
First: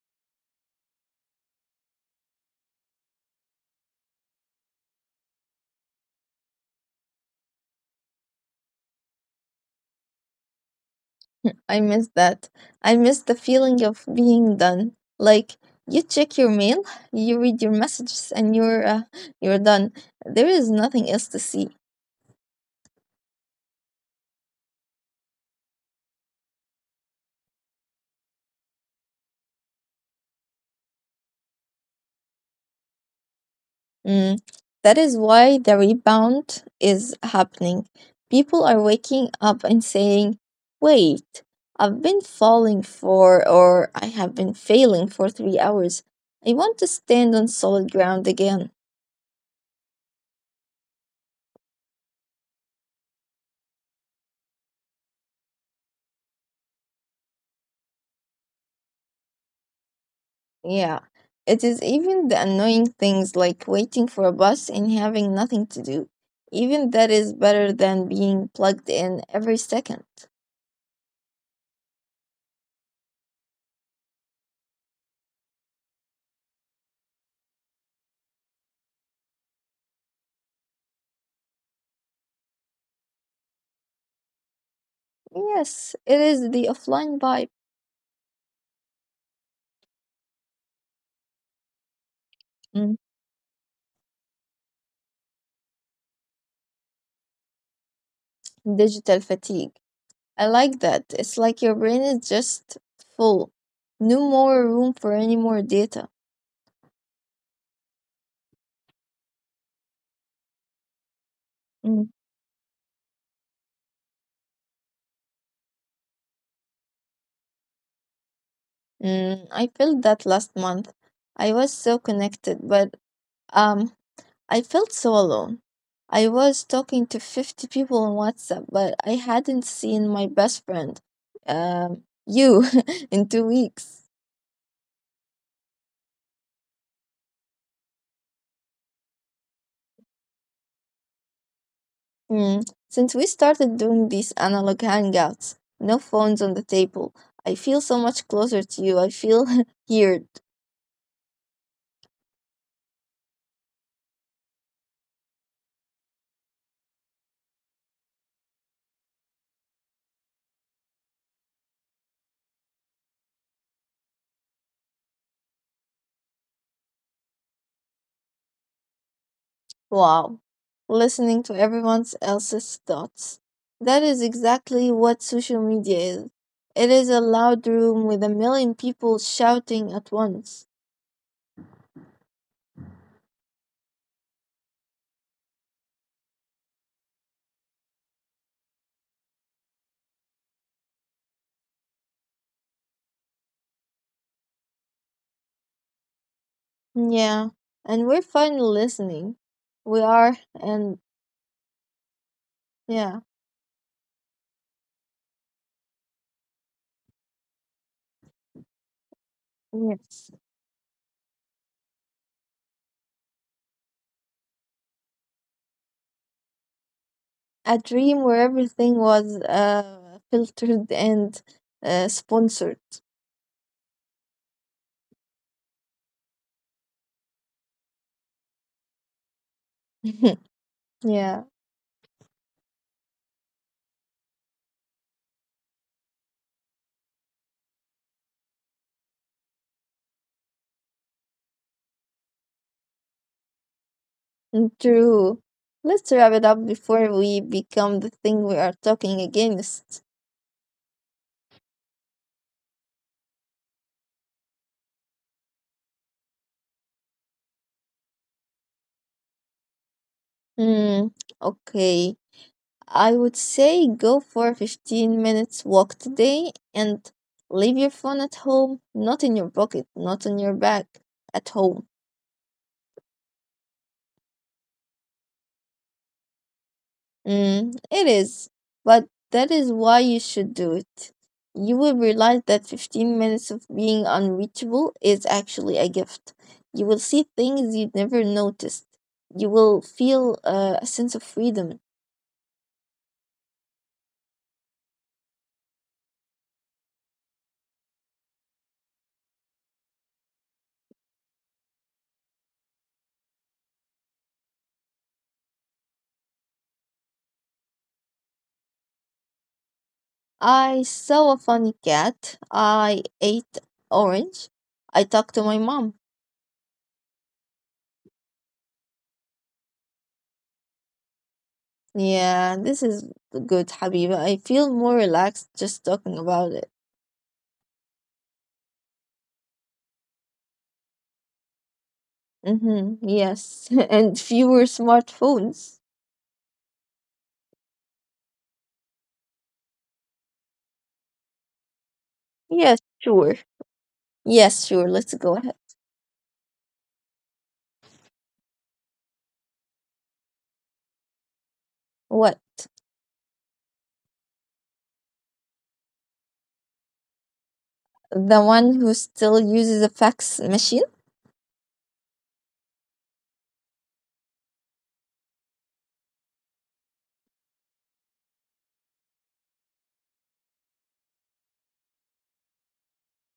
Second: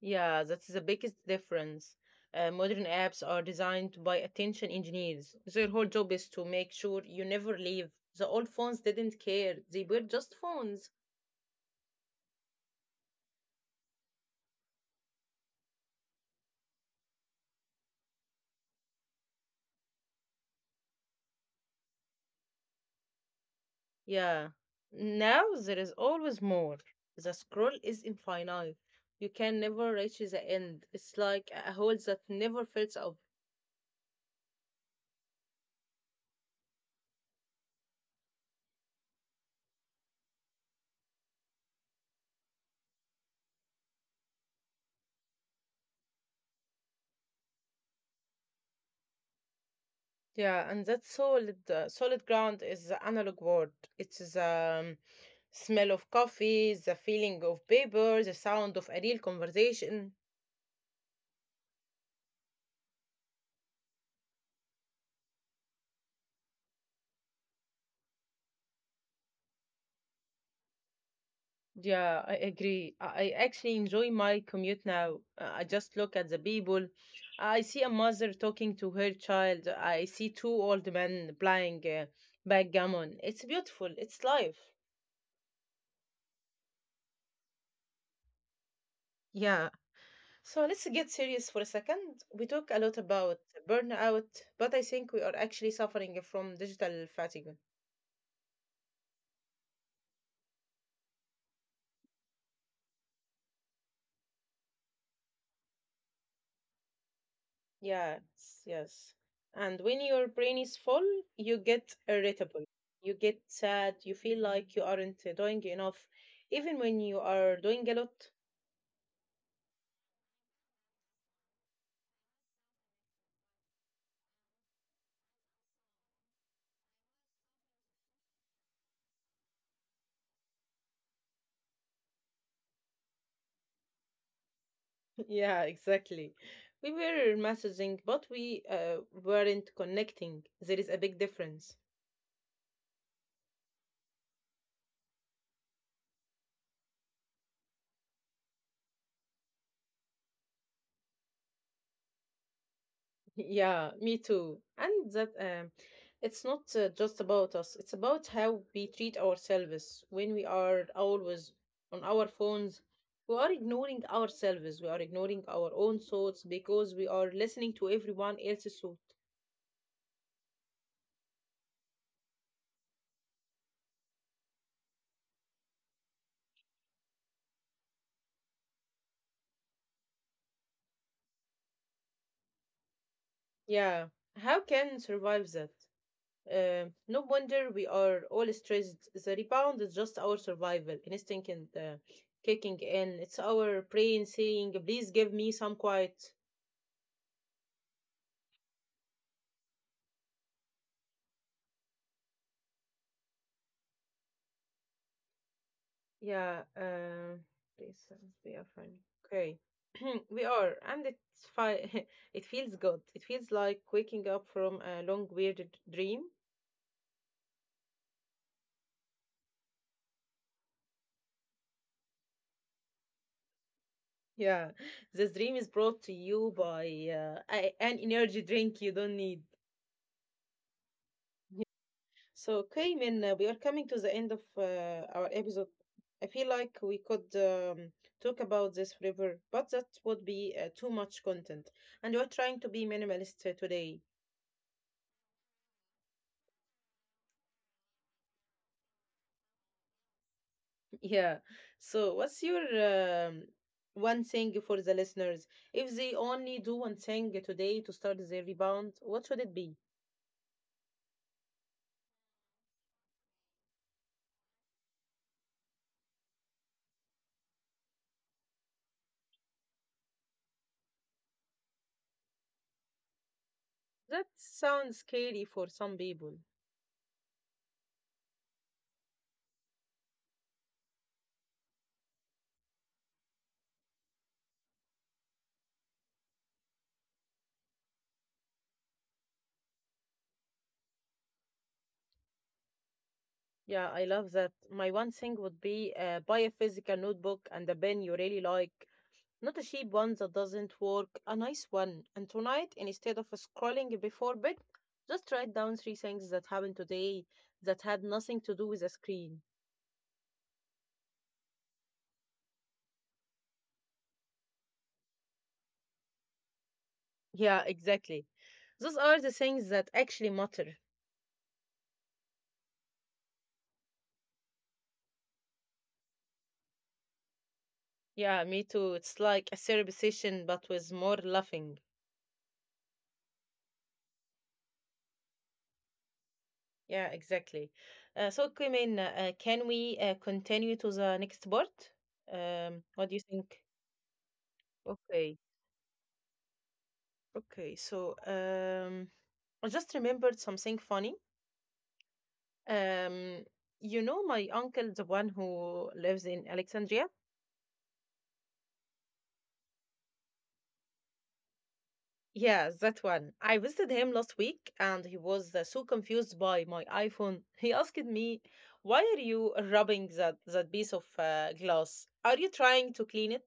Speaker 1: Yeah, that's the biggest difference. Uh, modern apps are designed by attention engineers. Their whole job is to make sure you never leave. The old phones didn't care, they were just phones.
Speaker 2: I miss that. I miss the feeling of being done. Like, you check your mail, you read your messages, and you're, uh, you're done. There is nothing else to see.
Speaker 1: Yeah. Now there is always more. The scroll is infinite. You can never reach the end. It's like a hole that never fills up.
Speaker 2: Mm, that is why the rebound is happening. People are waking up and saying, wait, I've been falling for, or I have been failing for three hours. I want to stand on solid ground again.
Speaker 1: Yeah, and that solid uh, solid ground is the analog word. It's the um, smell of coffee, the feeling of paper, the sound of a real conversation.
Speaker 2: Yeah. It is even the annoying things like waiting for a bus and having nothing to do. Even that is better than being plugged in every second.
Speaker 1: Yeah, I agree. I I actually enjoy my commute now. Uh, I just look at the people. I see a mother talking to her child. I see two old men playing uh, backgammon. It's beautiful. It's life.
Speaker 2: Yes, it is the offline vibe.
Speaker 1: Yeah, so let's get serious for a second. We talk a lot
Speaker 2: Mm,
Speaker 1: about burnout, but I think we are actually suffering from digital fatigue.
Speaker 2: digital fatigue. I like that. It's like your brain is just full. No more room for any more data.
Speaker 1: Yes, yes. And when your brain is full, you get
Speaker 2: Mm.
Speaker 1: irritable, you get sad, you feel like you aren't doing enough, even when you are doing a lot.
Speaker 2: Mm, I felt that last month. I was so connected, but um, I felt so alone. I was talking to fifty people on WhatsApp, but I hadn't seen my best friend, um, you, in two weeks.
Speaker 1: Yeah, exactly. We were messaging, but we uh, weren't connecting. There is a big difference.
Speaker 2: Mm. Since we started doing these analog hangouts, no phones on the table, I feel so much closer to you. I feel here.
Speaker 1: Yeah, me too. And that um, it's not uh, just about us, it's about how we treat ourselves. When we are always on our phones, we are ignoring ourselves, we are ignoring our own thoughts because we are listening to everyone else's thought.
Speaker 2: Wow, listening to everyone else's thoughts. That is exactly what social media is. It is a loud room with a million people shouting at once.
Speaker 1: Yeah, how can survive that? Um no wonder we are all stressed. The rebound is just our survival instinct and uh, kicking in. It's our brain saying, please give me some quiet.
Speaker 2: Yeah, and we're finally listening. We are, and yeah,
Speaker 1: Yeah, uh, please, uh, they are funny. Okay,
Speaker 2: yes.
Speaker 1: we are, and it's fine. It feels good. It feels like waking up from a long, weird dream.
Speaker 2: A dream where everything was uh, filtered and uh, sponsored.
Speaker 1: Yeah, this dream is brought to you by uh, a- an energy drink you don't need.
Speaker 2: Yeah,
Speaker 1: Yeah. So, okay, Min, uh, we are coming to the end of uh, our episode. I feel like we could um, talk about this forever, but that would be uh, too much content. And we're trying to be minimalist uh, today.
Speaker 2: true. Let's wrap it up before we become the thing we are talking against.
Speaker 1: Yeah. So, what's your um, one thing for the listeners? If they only do one thing today to start their rebound, what should it be?
Speaker 2: Hmm, okay. I would say go for a fifteen minutes walk today and leave your phone at home, not in your pocket, not on your back, at home.
Speaker 1: That sounds scary for some people.
Speaker 2: Mm, it is. But that is why you should do it. You will realize that fifteen minutes of being unreachable is actually a gift. You will see things you'd never noticed. You will feel uh, a sense of freedom.
Speaker 1: Yeah, I love that. My one thing would be uh, buy a physical notebook and a pen you really like. Not a cheap one that doesn't work, a nice one. And tonight, instead of scrolling before bed, just write down three things that happened today that had nothing to do with a screen.
Speaker 2: I saw a funny cat. I ate orange. I talked to my mom.
Speaker 1: Yeah, exactly. Those are the things that actually matter.
Speaker 2: Yeah, this is good, Habiba. I feel more relaxed just talking about it.
Speaker 1: Yeah, me too. It's like a therapy session, but with more laughing.
Speaker 2: Mm-hmm. Yes, and fewer smartphones.
Speaker 1: Yeah, exactly. Uh, so, Kimin, uh, can we uh, continue to the next part? Um,
Speaker 2: Yes,
Speaker 1: what do you
Speaker 2: sure.
Speaker 1: think?
Speaker 2: Yes, sure. Let's
Speaker 1: Okay,
Speaker 2: go ahead.
Speaker 1: okay. So, um, I just remembered something funny.
Speaker 2: What?
Speaker 1: Um, you know, my uncle, the one who lives in Alexandria.
Speaker 2: The one who still uses a fax machine?
Speaker 1: Yes, that one. I visited him last week and he was uh, so confused by my iPhone. He asked me, why are you rubbing that, that piece of uh, glass? Are you trying to clean it?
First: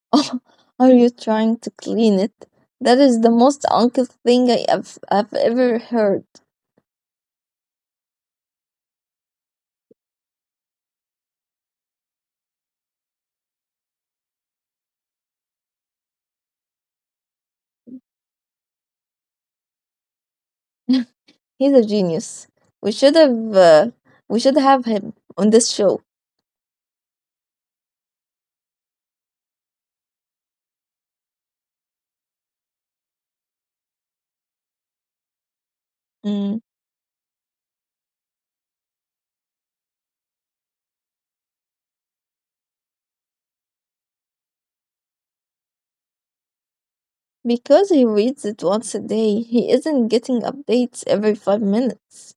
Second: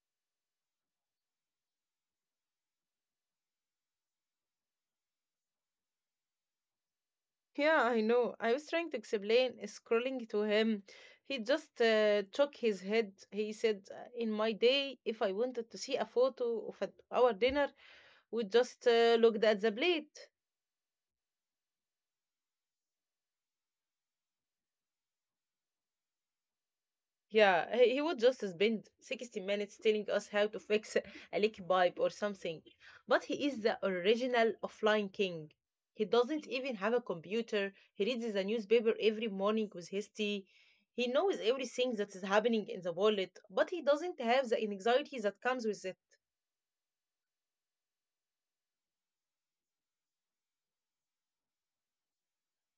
Speaker 2: Oh, are you trying to clean it? That is the most uncle thing I have, I've ever heard.
Speaker 1: Yeah, I know. I was trying to explain, uh, scrolling to him. He just uh, shook his head. He said, "Uh, in my day, if I wanted to see a photo of at our dinner, we just uh, looked at the plate.
Speaker 2: He's a genius. We should have uh, we should have him on this show.
Speaker 1: Yeah, he, he would just spend sixty minutes telling us how to fix a leaky pipe or something. But he is the original offline king. He doesn't even
Speaker 2: Mm.
Speaker 1: have a computer. He reads the newspaper every morning with his tea. He knows everything that is happening in the world, but he doesn't have the anxiety that comes with it.
Speaker 2: Because he reads it once a day, he isn't getting updates every five minutes.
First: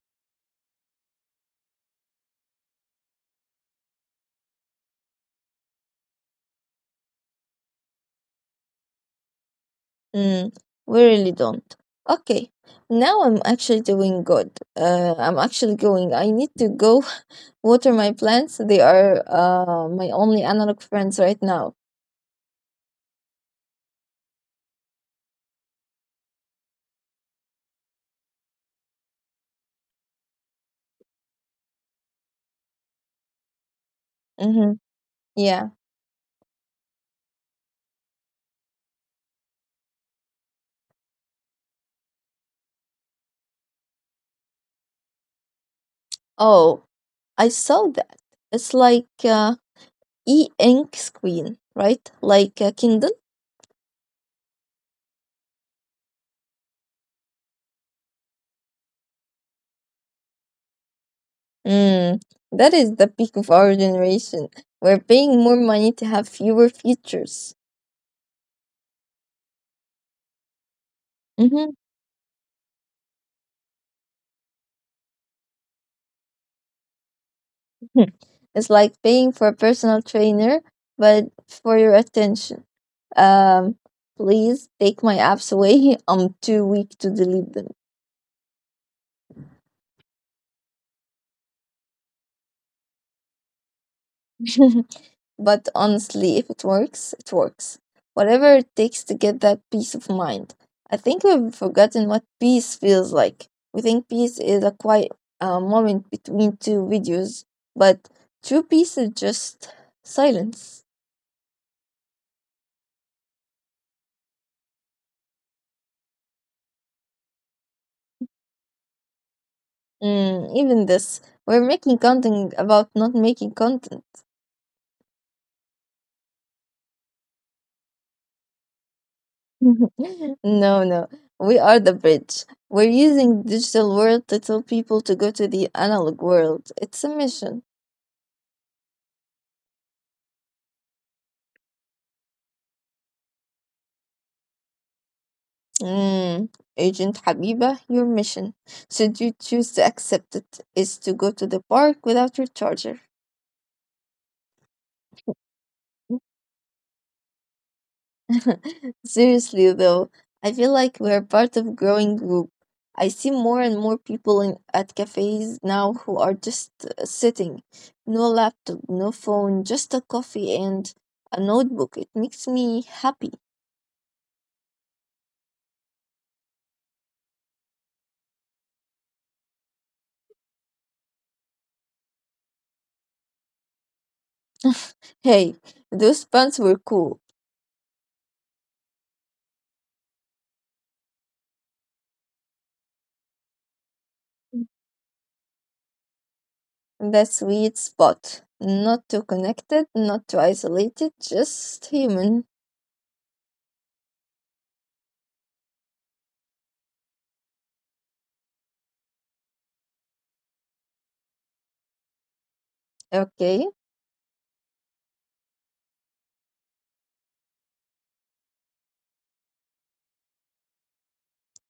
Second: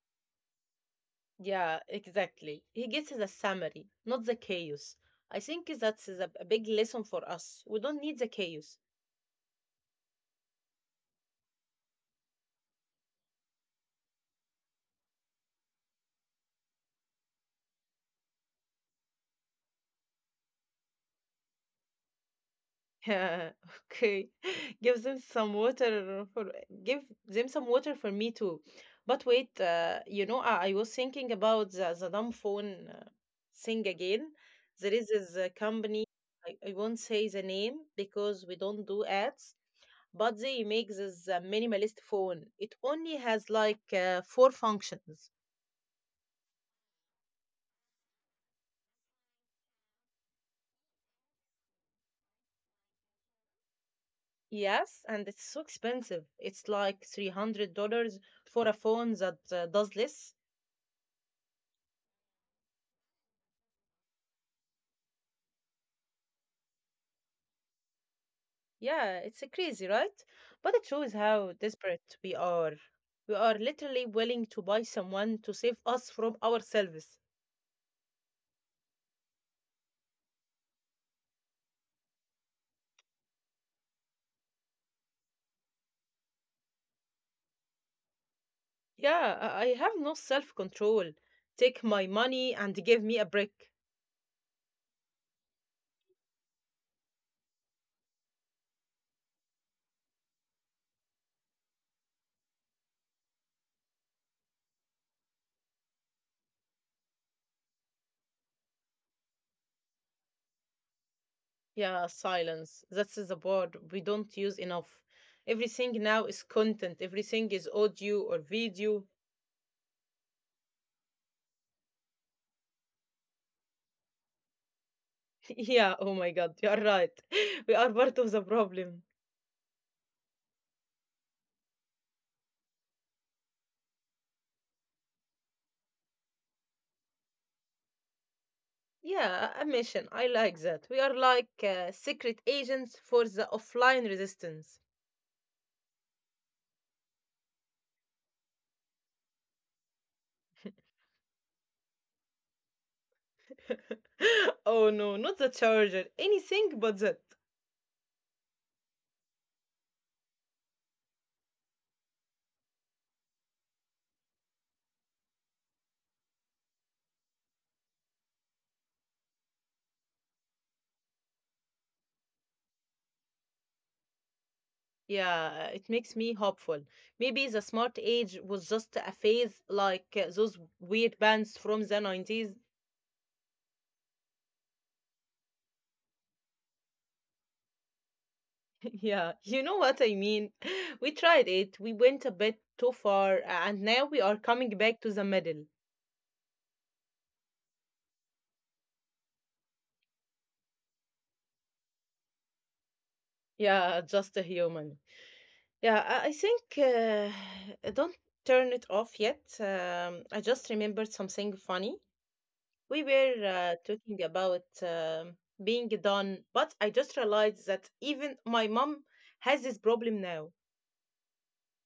Speaker 1: Yeah, exactly. He gets the summary, not the chaos. I think that's the- a big lesson for us. We don't need the chaos.
Speaker 2: Mm. We really don't. Okay, now I'm actually doing good. Uh, I'm actually going. I need to go water my plants. They are uh, my only analog friends right now.
Speaker 1: Okay. Give them some water for give them some water for me too. But wait, uh, you know, I, I was thinking about the, the dumb phone uh, thing again.
Speaker 2: Mm-hmm.
Speaker 1: There is this uh,
Speaker 2: Yeah.
Speaker 1: company, I, I won't say the name because we don't do ads, but they make this uh, minimalist phone. It only has like uh, four functions.
Speaker 2: Oh, I saw that. It's like uh, e-ink screen, right? Like a Kindle.
Speaker 1: Yes, and it's so expensive. It's like three hundred dollars for a phone that uh, does less.
Speaker 2: Mm, that is the peak of our generation. We're paying more money to have fewer features.
Speaker 1: Yeah, it's uh, crazy, right? But it shows how
Speaker 2: Mhm.
Speaker 1: desperate we are. We are literally willing to buy someone to save us from ourselves.
Speaker 2: It's like paying for a personal trainer, but for your attention. Um, please take my apps away. I'm too weak to delete them.
Speaker 1: Yeah, I I have no self control. Take my money and give me a break.
Speaker 2: But honestly, if it works, it works. Whatever it takes to get that peace of mind. I think we've forgotten what peace feels like. We think peace is a quiet uh, moment between two videos, but true peace is just silence.
Speaker 1: Yeah, silence. That's the word we don't use enough. Everything now is content, everything is audio or video.
Speaker 2: Mm, even this, we're making content about not making content.
Speaker 1: Yeah, oh my god, you're right. We are part of the problem.
Speaker 2: no, no, we are the bridge. We're using digital world to tell people to go to the analog world. It's a mission.
Speaker 1: Yeah, a mission. I like that. We are like uh, secret agents for the offline resistance.
Speaker 2: Mm, Agent Habiba, your mission, should you choose to accept it, is to go to the park without your charger.
Speaker 1: Oh no, not the charger. Anything but that.
Speaker 2: Seriously, though, I feel like we're part of growing group. I see more and more people in at cafes now who are just uh, sitting, no laptop, no phone, just a coffee and a notebook. It makes me happy.
Speaker 1: Yeah, it makes me hopeful. Maybe the smart age was just a phase like uh, those weird bands from the nineties.
Speaker 2: Hey, those pants were cool.
Speaker 1: Yeah, you know what I mean. We tried it, we went a bit too far, and now we are coming back to the middle.
Speaker 2: The sweet spot. Not too connected, not too isolated, just human.
Speaker 1: Yeah, just a human. Yeah, I I think uh, don't turn it off yet. Um, I just remembered something funny. We were
Speaker 2: Okay.
Speaker 1: uh, talking about um, being done, but I just realized that even my mom has this problem now.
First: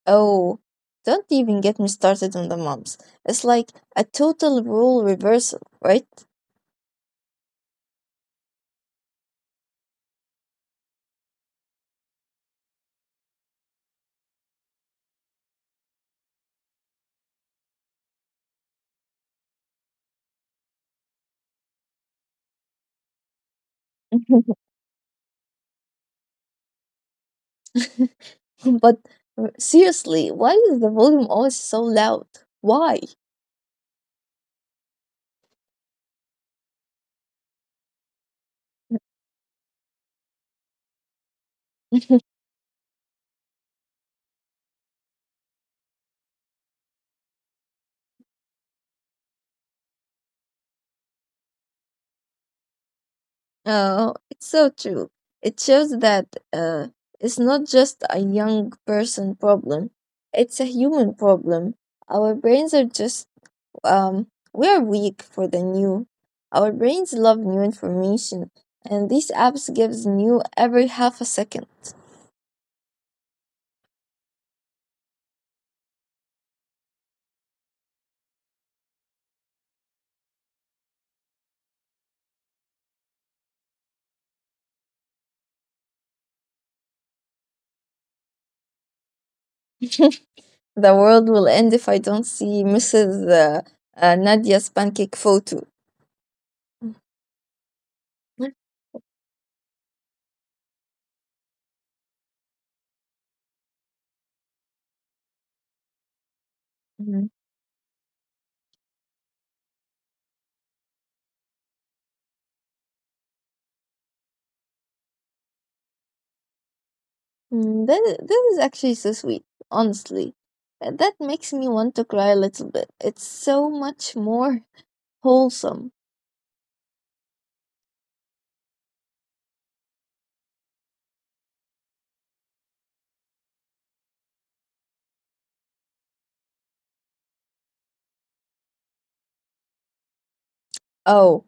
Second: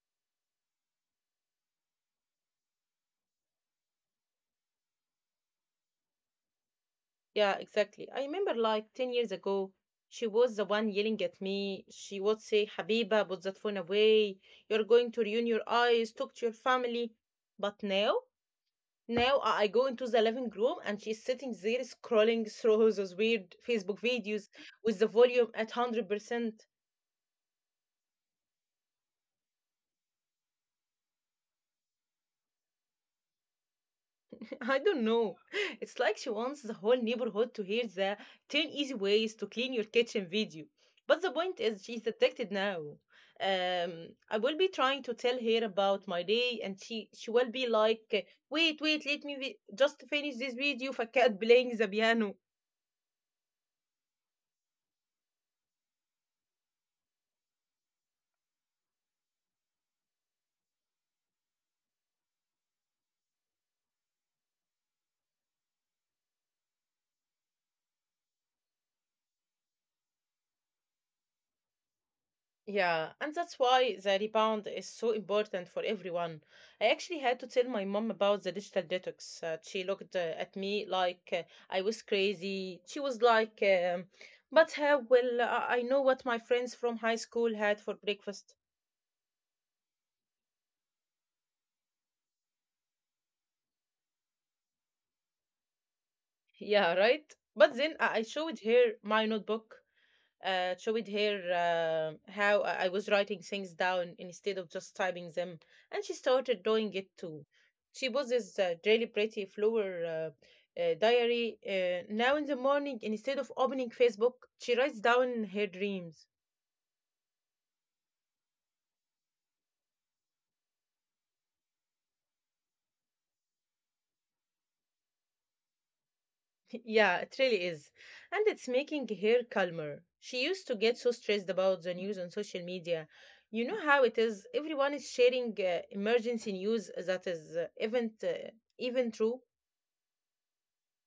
Speaker 2: Oh, don't even get me started on the moms. It's like a total rule reversal, right?
Speaker 1: Yeah, exactly. I remember like ten years ago, she was the one yelling at me. She would say, Habiba, put that phone away. You're going to ruin your eyes. Talk to your family. But now, now I I go into the living room and she's sitting there scrolling through those weird Facebook videos with the volume at one hundred percent.
Speaker 2: but uh, seriously, why is the volume always so loud? Why?
Speaker 1: I don't know. It's like she wants the whole neighborhood to hear the ten easy ways to clean your kitchen video. But the point is, she's addicted now. Um, I will be trying to tell her about my day, and she, she will be like, "Wait, wait, let me vi- just finish this video for cat playing the piano."
Speaker 2: Oh, it's so true. It shows that uh, it's not just a young person problem, it's a human problem. Our brains are just um, we are weak for the new. Our brains love new information, and these apps gives new every half a second.
Speaker 1: Yeah, and that's why the rebound is so important for everyone. I actually had to tell my mom about the digital detox. Uh, she looked uh, at me like uh, I was crazy. She was like, um, "But how will I I know what my friends from high school had for breakfast?"
Speaker 2: The world will end if I don't see missus Uh, uh, Nadia's pancake photo.
Speaker 1: Yeah, right. But then I I showed her my notebook. Uh, showed her uh, how I I was writing things down instead of just typing them, and she started doing
Speaker 2: Mhm.
Speaker 1: it too. She poses a really pretty flower uh, uh, diary. Uh, now in the morning, instead of opening Facebook, she writes down her dreams.
Speaker 2: Mm, That, that is actually so sweet, honestly. Uh, That makes me want to cry a little bit. It's so much more wholesome.
Speaker 1: Yeah, it really is. And it's making her calmer. She used to get so stressed about the news on social media. You know how it is. Everyone is sharing uh, emergency news that is uh, even uh, even true.
Speaker 2: Oh,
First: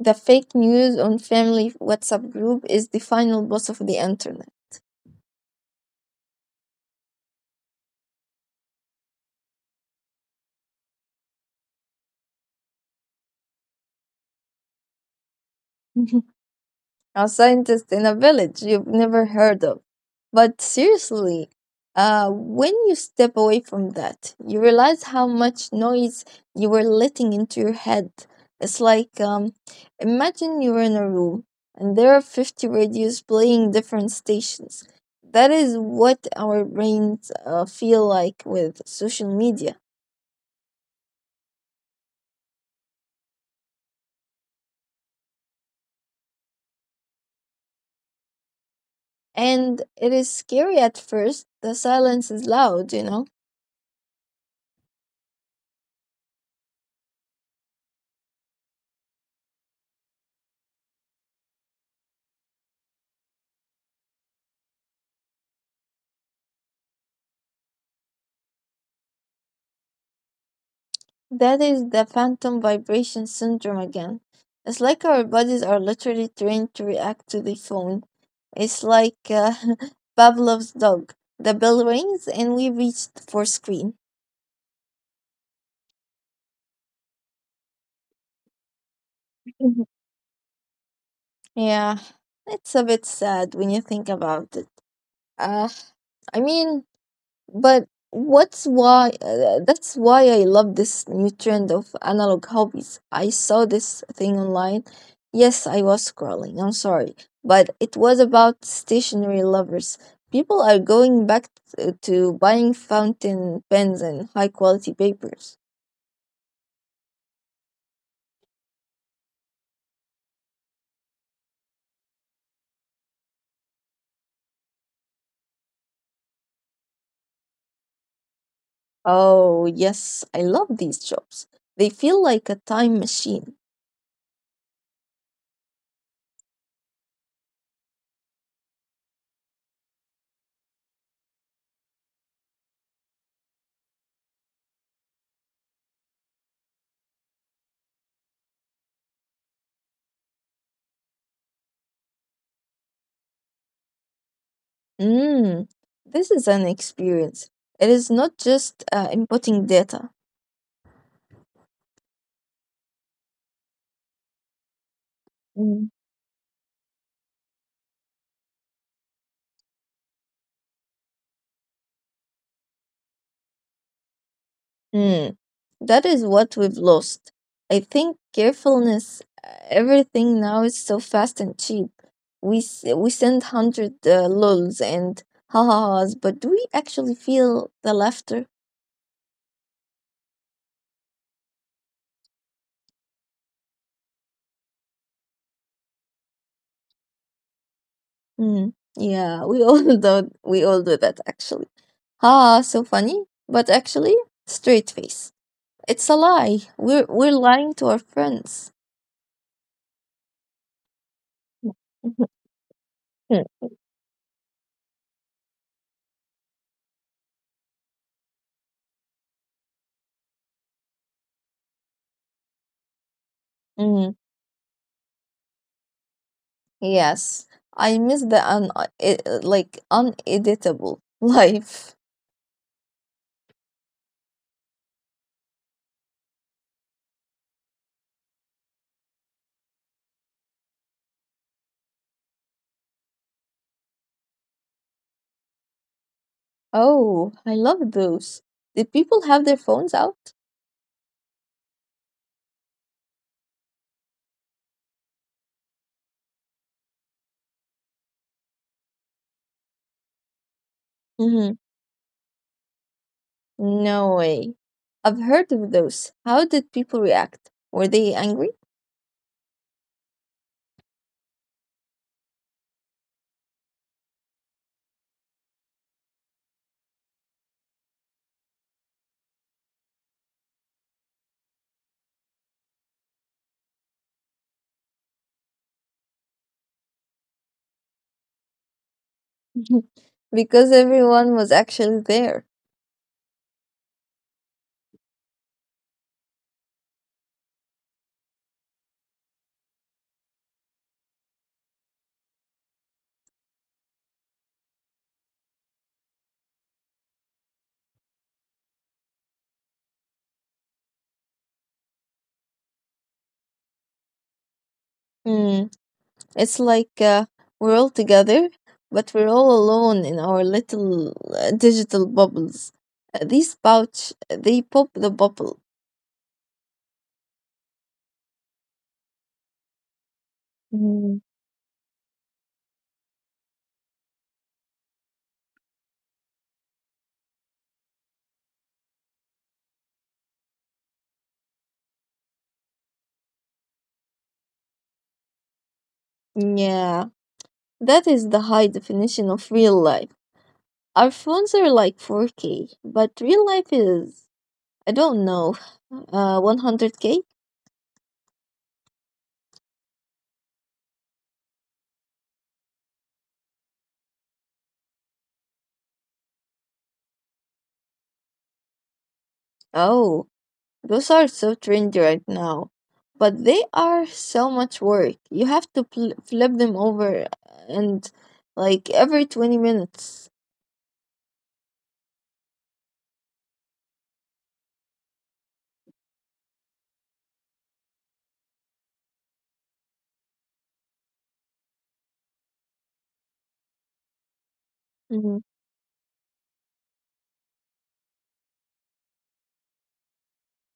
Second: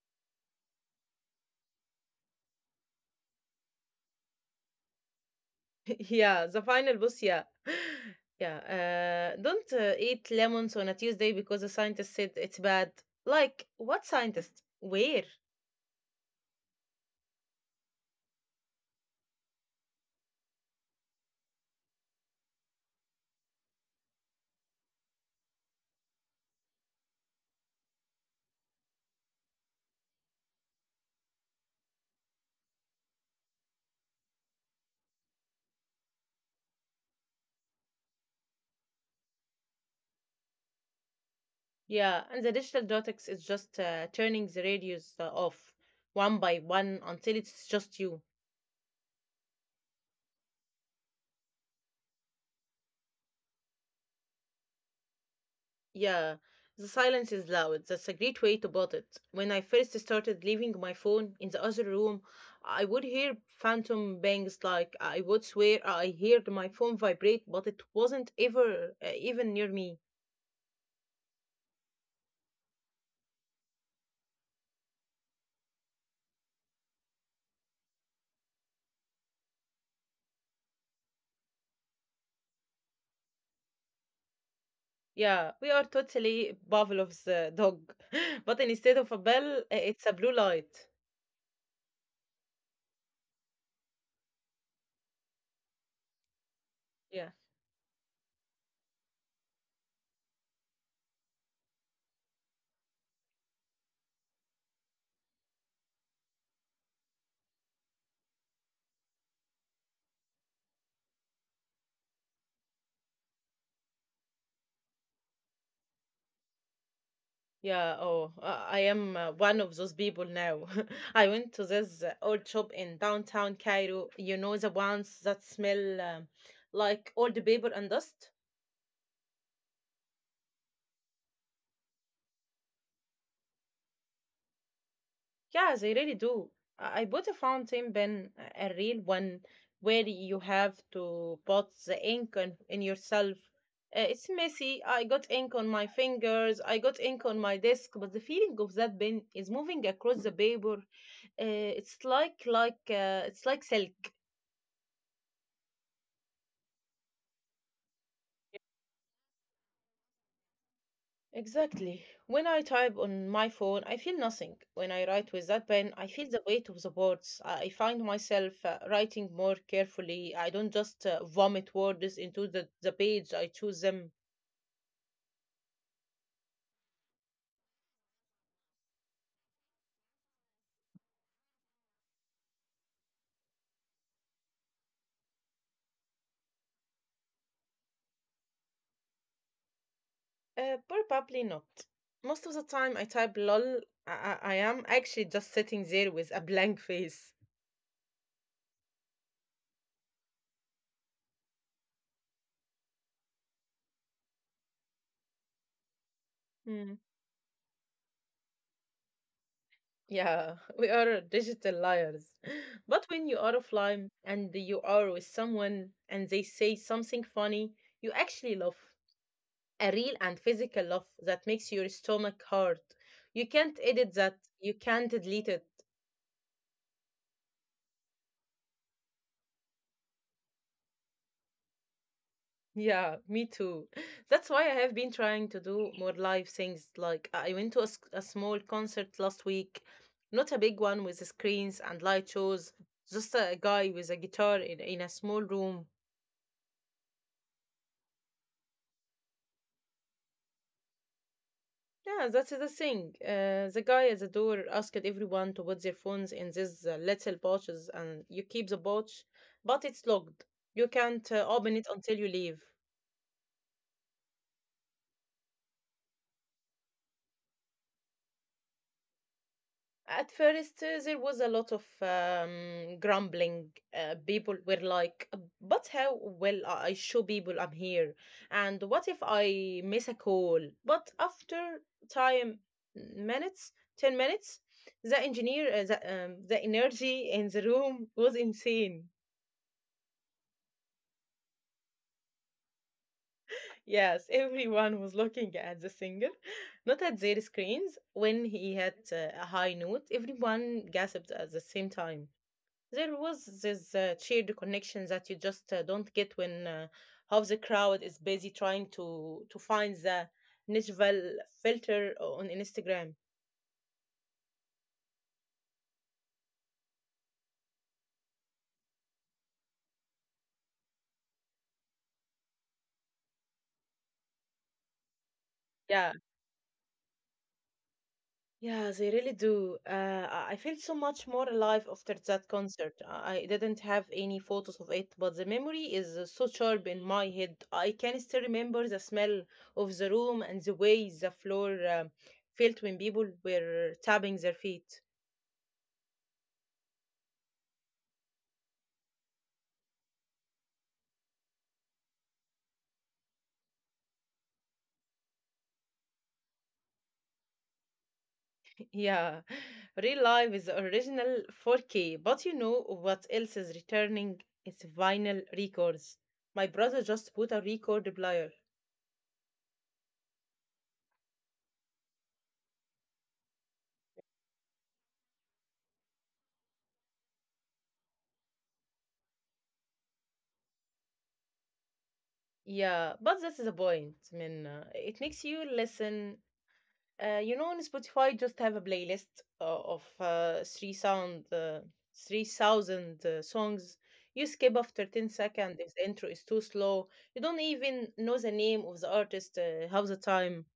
Speaker 2: the fake news on family WhatsApp group is the final boss of the internet.
Speaker 1: Yeah, the final boss, yeah. Yeah, uh, don't uh, eat lemons on a Tuesday because a scientist said it's bad. Like, what scientist? Where?
Speaker 2: A scientist in a village you've never heard of. But seriously, uh, when you step away from that, you realize how much noise you were letting into your head. It's like um, imagine you're in a room and there are fifty radios playing different stations. That is what our brains uh, feel like with social media.
Speaker 1: Yeah, and the digital dotex is just uh, turning the radios uh, off one by one until it's just you.
Speaker 2: And it is scary at first. The silence is loud, you know?
Speaker 1: Yeah, the silence is loud. That's a great way to put it. When I first started leaving my phone in the other room, I would hear phantom bangs. Like I would swear I heard my phone vibrate, but it wasn't ever uh, even near me.
Speaker 2: That is the phantom vibration syndrome again. It's like our bodies are literally trained to react to the phone. It's like uh, Pavlov's dog. The bell rings and we reached for screen.
Speaker 1: Yeah, we are totally Pavlov's uh, dog, but instead of a bell, uh, it's a blue light.
Speaker 2: Yeah, it's a bit sad when you think about it. Uh, I mean,
Speaker 1: Yeah.
Speaker 2: But what's why uh, that's why I love this new trend of analog hobbies. I saw this thing online. Yes, I was scrolling. I'm sorry, but it was about stationery lovers. People are going back t- uh, to buying fountain pens and high quality papers.
Speaker 1: Yeah, oh, uh, I am uh, one of those people now. I went to this uh, old shop in downtown Cairo. You know, the ones that smell um, like old paper and dust?
Speaker 2: Oh, yes, I love these shops. They feel like a time machine.
Speaker 1: Yeah, they really do. I I bought a fountain pen, a a real one, where you have to put the ink on, in yourself. Uh, it's messy. I got ink on my fingers, I got ink on my desk, but the feeling of that pen is moving across the paper. Uh, it's like like uh, it's like silk.
Speaker 2: Hmm, this is an experience. It is not just uh, inputting data.
Speaker 1: Exactly. When I type on my phone, I feel nothing. When I write with that pen,
Speaker 2: Mm.
Speaker 1: I feel the weight of the words. I I find myself uh, writing more carefully. I don't just uh, vomit words into the, the page, I choose them.
Speaker 2: Hmm. That is what we've lost. I think carefulness, everything now is so fast and cheap. We s- we send hundred uh, lols and ha ha ha's, but do we actually feel the laughter?
Speaker 1: Uh, probably not. Most of the time, I type lol. I, I I am actually just sitting there with a blank face.
Speaker 2: Hmm. Yeah, we all do. We all do that actually. Ha, ha, so funny, but actually straight face. It's a lie.
Speaker 1: Hmm.
Speaker 2: We're we're lying to our friends.
Speaker 1: Yeah, we are digital liars. But when you are offline and you are with someone and they say something funny, you actually laugh. A real and physical laugh that makes your stomach hurt. You can't
Speaker 2: Hmm.
Speaker 1: edit that. You can't delete it.
Speaker 2: Yes, I miss the un e- like uneditable life.
Speaker 1: Yeah, me too. That's why I have been trying to do more live things. Like I went to a, s- a small concert last week, not a big one with screens and light shows, just a guy with a guitar in, in a small room.
Speaker 2: Oh, I love those. Did people have their phones out?
Speaker 1: Yeah, that's the thing. Uh, the guy at the door asked everyone to put their phones in these uh, little pouches, and you keep the pouch, but it's locked. You can't uh,
Speaker 2: Mm-hmm.
Speaker 1: open it until you leave.
Speaker 2: No way. I've heard of those. How did people react? Were they angry?
Speaker 1: At first, uh, there was a lot of um, grumbling. Uh, people were like, "Uh, but how will I show people I'm here? And what if I miss a call?" But after time, minutes, ten minutes, the engineer, uh, the, um, the energy in the room was insane.
Speaker 2: Because everyone was actually there.
Speaker 1: Yes, everyone was looking at the singer, not at their screens. When he had uh, a high note, everyone gasped at the same time. There was this uh, shared connection that you just uh, don't get when uh, half the crowd is busy trying to to find the Nashville filter on Instagram.
Speaker 2: Mm, it's like uh, we're all together, but we're all alone in our little uh, digital bubbles. Uh, these pouch, they pop the bubble.
Speaker 1: Yeah, yeah, they really do. Uh, I I felt so much
Speaker 2: Mm.
Speaker 1: more alive after that concert. I I didn't have any photos of it, but the memory is uh, so sharp in my head. I can still remember the smell of the room and the way the floor um felt when people were tapping their feet.
Speaker 2: Yeah, that is the high definition of real life. Our phones are like four K, but real life is, I don't know, uh, one hundred K?
Speaker 1: Yeah, real life is original four K, but you know what else is returning? It's vinyl records. My brother just put a record player.
Speaker 2: Oh, those are so trendy right now, but they are so much work. You have to pl- flip them over and like every twenty minutes.
Speaker 1: Yeah, but this is the point. I mean, uh, it makes you listen. Uh, you know, on Spotify, just have a playlist uh, of uh, three sound, uh, three thousand uh, songs. You skip after ten
Speaker 2: Mhm.
Speaker 1: seconds if the intro is too slow. You don't even know the name of the artist uh, half the time.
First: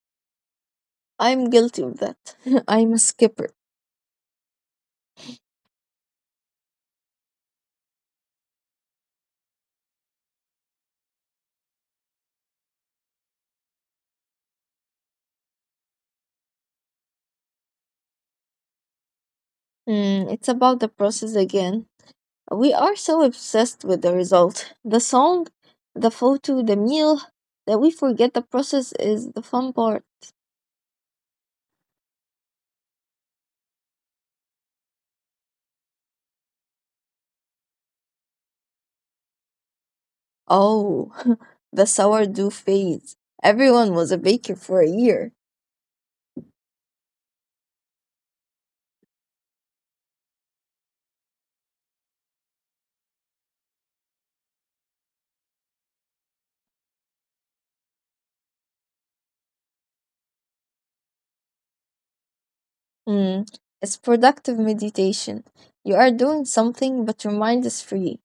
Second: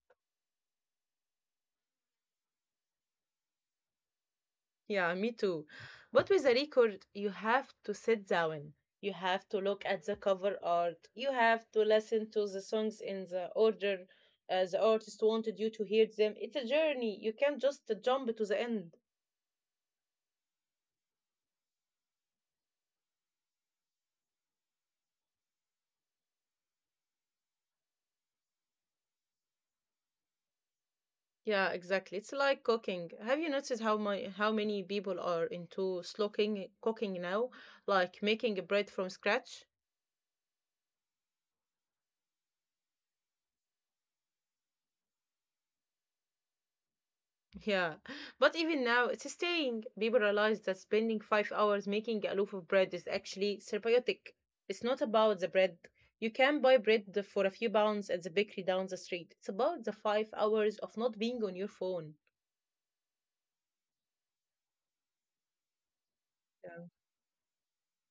Speaker 2: I'm guilty of that. I'm a skipper.
Speaker 1: Yeah, me too. But with a record, you have to sit down. You have to look at the cover art. You have to listen to the songs in the order uh, the artist wanted you to hear them. It's a journey. You can't just jump to the end.
Speaker 2: Mm, it's about the process again. We are so obsessed with the result. The song, the photo, the meal, that we forget the process is the fun part.
Speaker 1: Yeah, exactly. It's like cooking. Have you noticed how my, how many people are into slow cooking cooking now, like making bread from scratch?
Speaker 2: Oh, the sourdough phase. Everyone was a baker for a year.
Speaker 1: Yeah, but even now, it's staying. People realize that spending five hours making a loaf of bread is actually therapeutic. It's not about the bread. You can buy bread for a few pounds at the bakery down the street. It's about the five hours of not being on your phone.
Speaker 2: Mm, it's productive meditation. You are doing
Speaker 1: Yeah.
Speaker 2: something, but your mind is free.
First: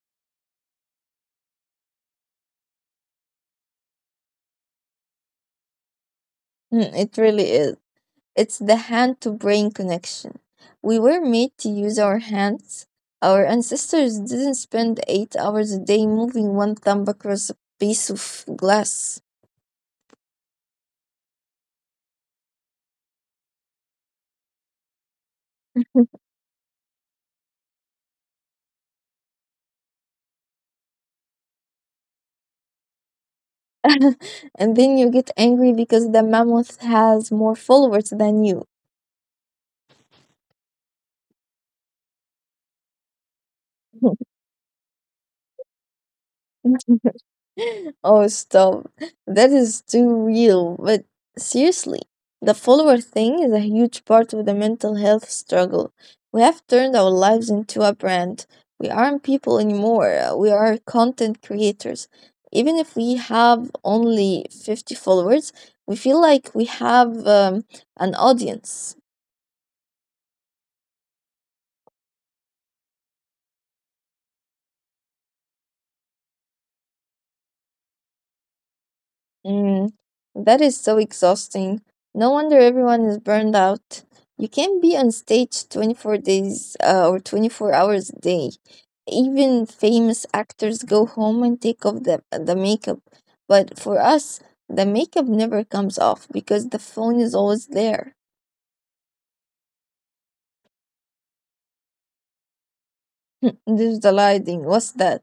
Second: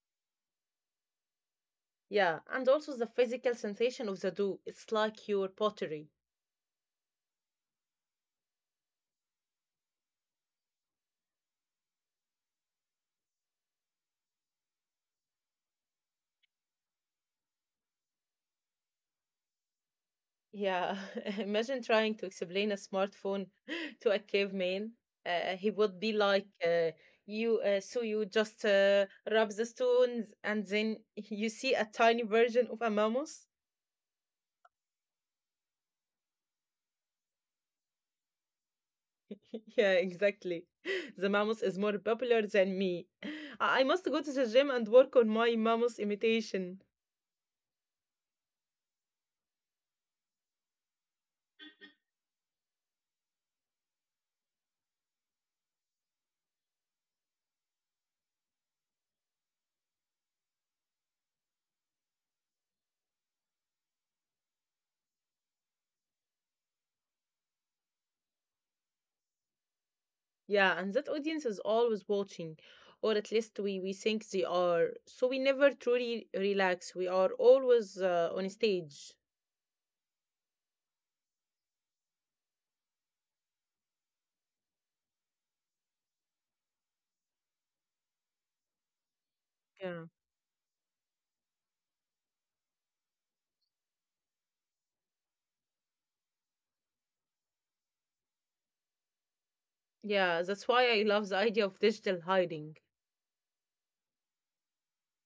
Speaker 1: Yeah, and also the physical sensation of the dough. It's like your pottery.
Speaker 2: Mm, it really is. It's the hand to brain connection. We were made to use our hands. Our ancestors didn't spend eight hours a day moving one thumb across a piece of glass.
Speaker 1: Yeah, imagine trying to explain a smartphone to a caveman. Uh, he would be like, uh, "You, uh, so you just uh, rub the stones, and then you see a tiny version of a mammoth."
Speaker 2: And then you get angry because the mammoth has more followers than you.
Speaker 1: Yeah, exactly. The mammoth is more popular than me. I I must go to the gym and work on my mammoth imitation.
Speaker 2: Oh, stop. That is too real. But seriously, the follower thing is a huge part of the mental health struggle. We have turned our lives into a brand. We aren't people anymore. We are content creators. Even if we have only fifty followers, we feel like we have um, an audience.
Speaker 1: Yeah, and that audience is always watching, or at least we we think they are. So we never truly relax. We are always uh, on stage.
Speaker 2: Mm, that is so exhausting. No wonder everyone is burned out. You can't be on stage twenty-four days uh, or twenty-four hours a day. Even
Speaker 1: Yeah.
Speaker 2: famous actors go home and take off the, the makeup. But for us, the makeup never comes off because the phone is always there.
Speaker 1: Yeah, that's why I love the idea of digital hiding.
Speaker 2: There's the lighting. What's that?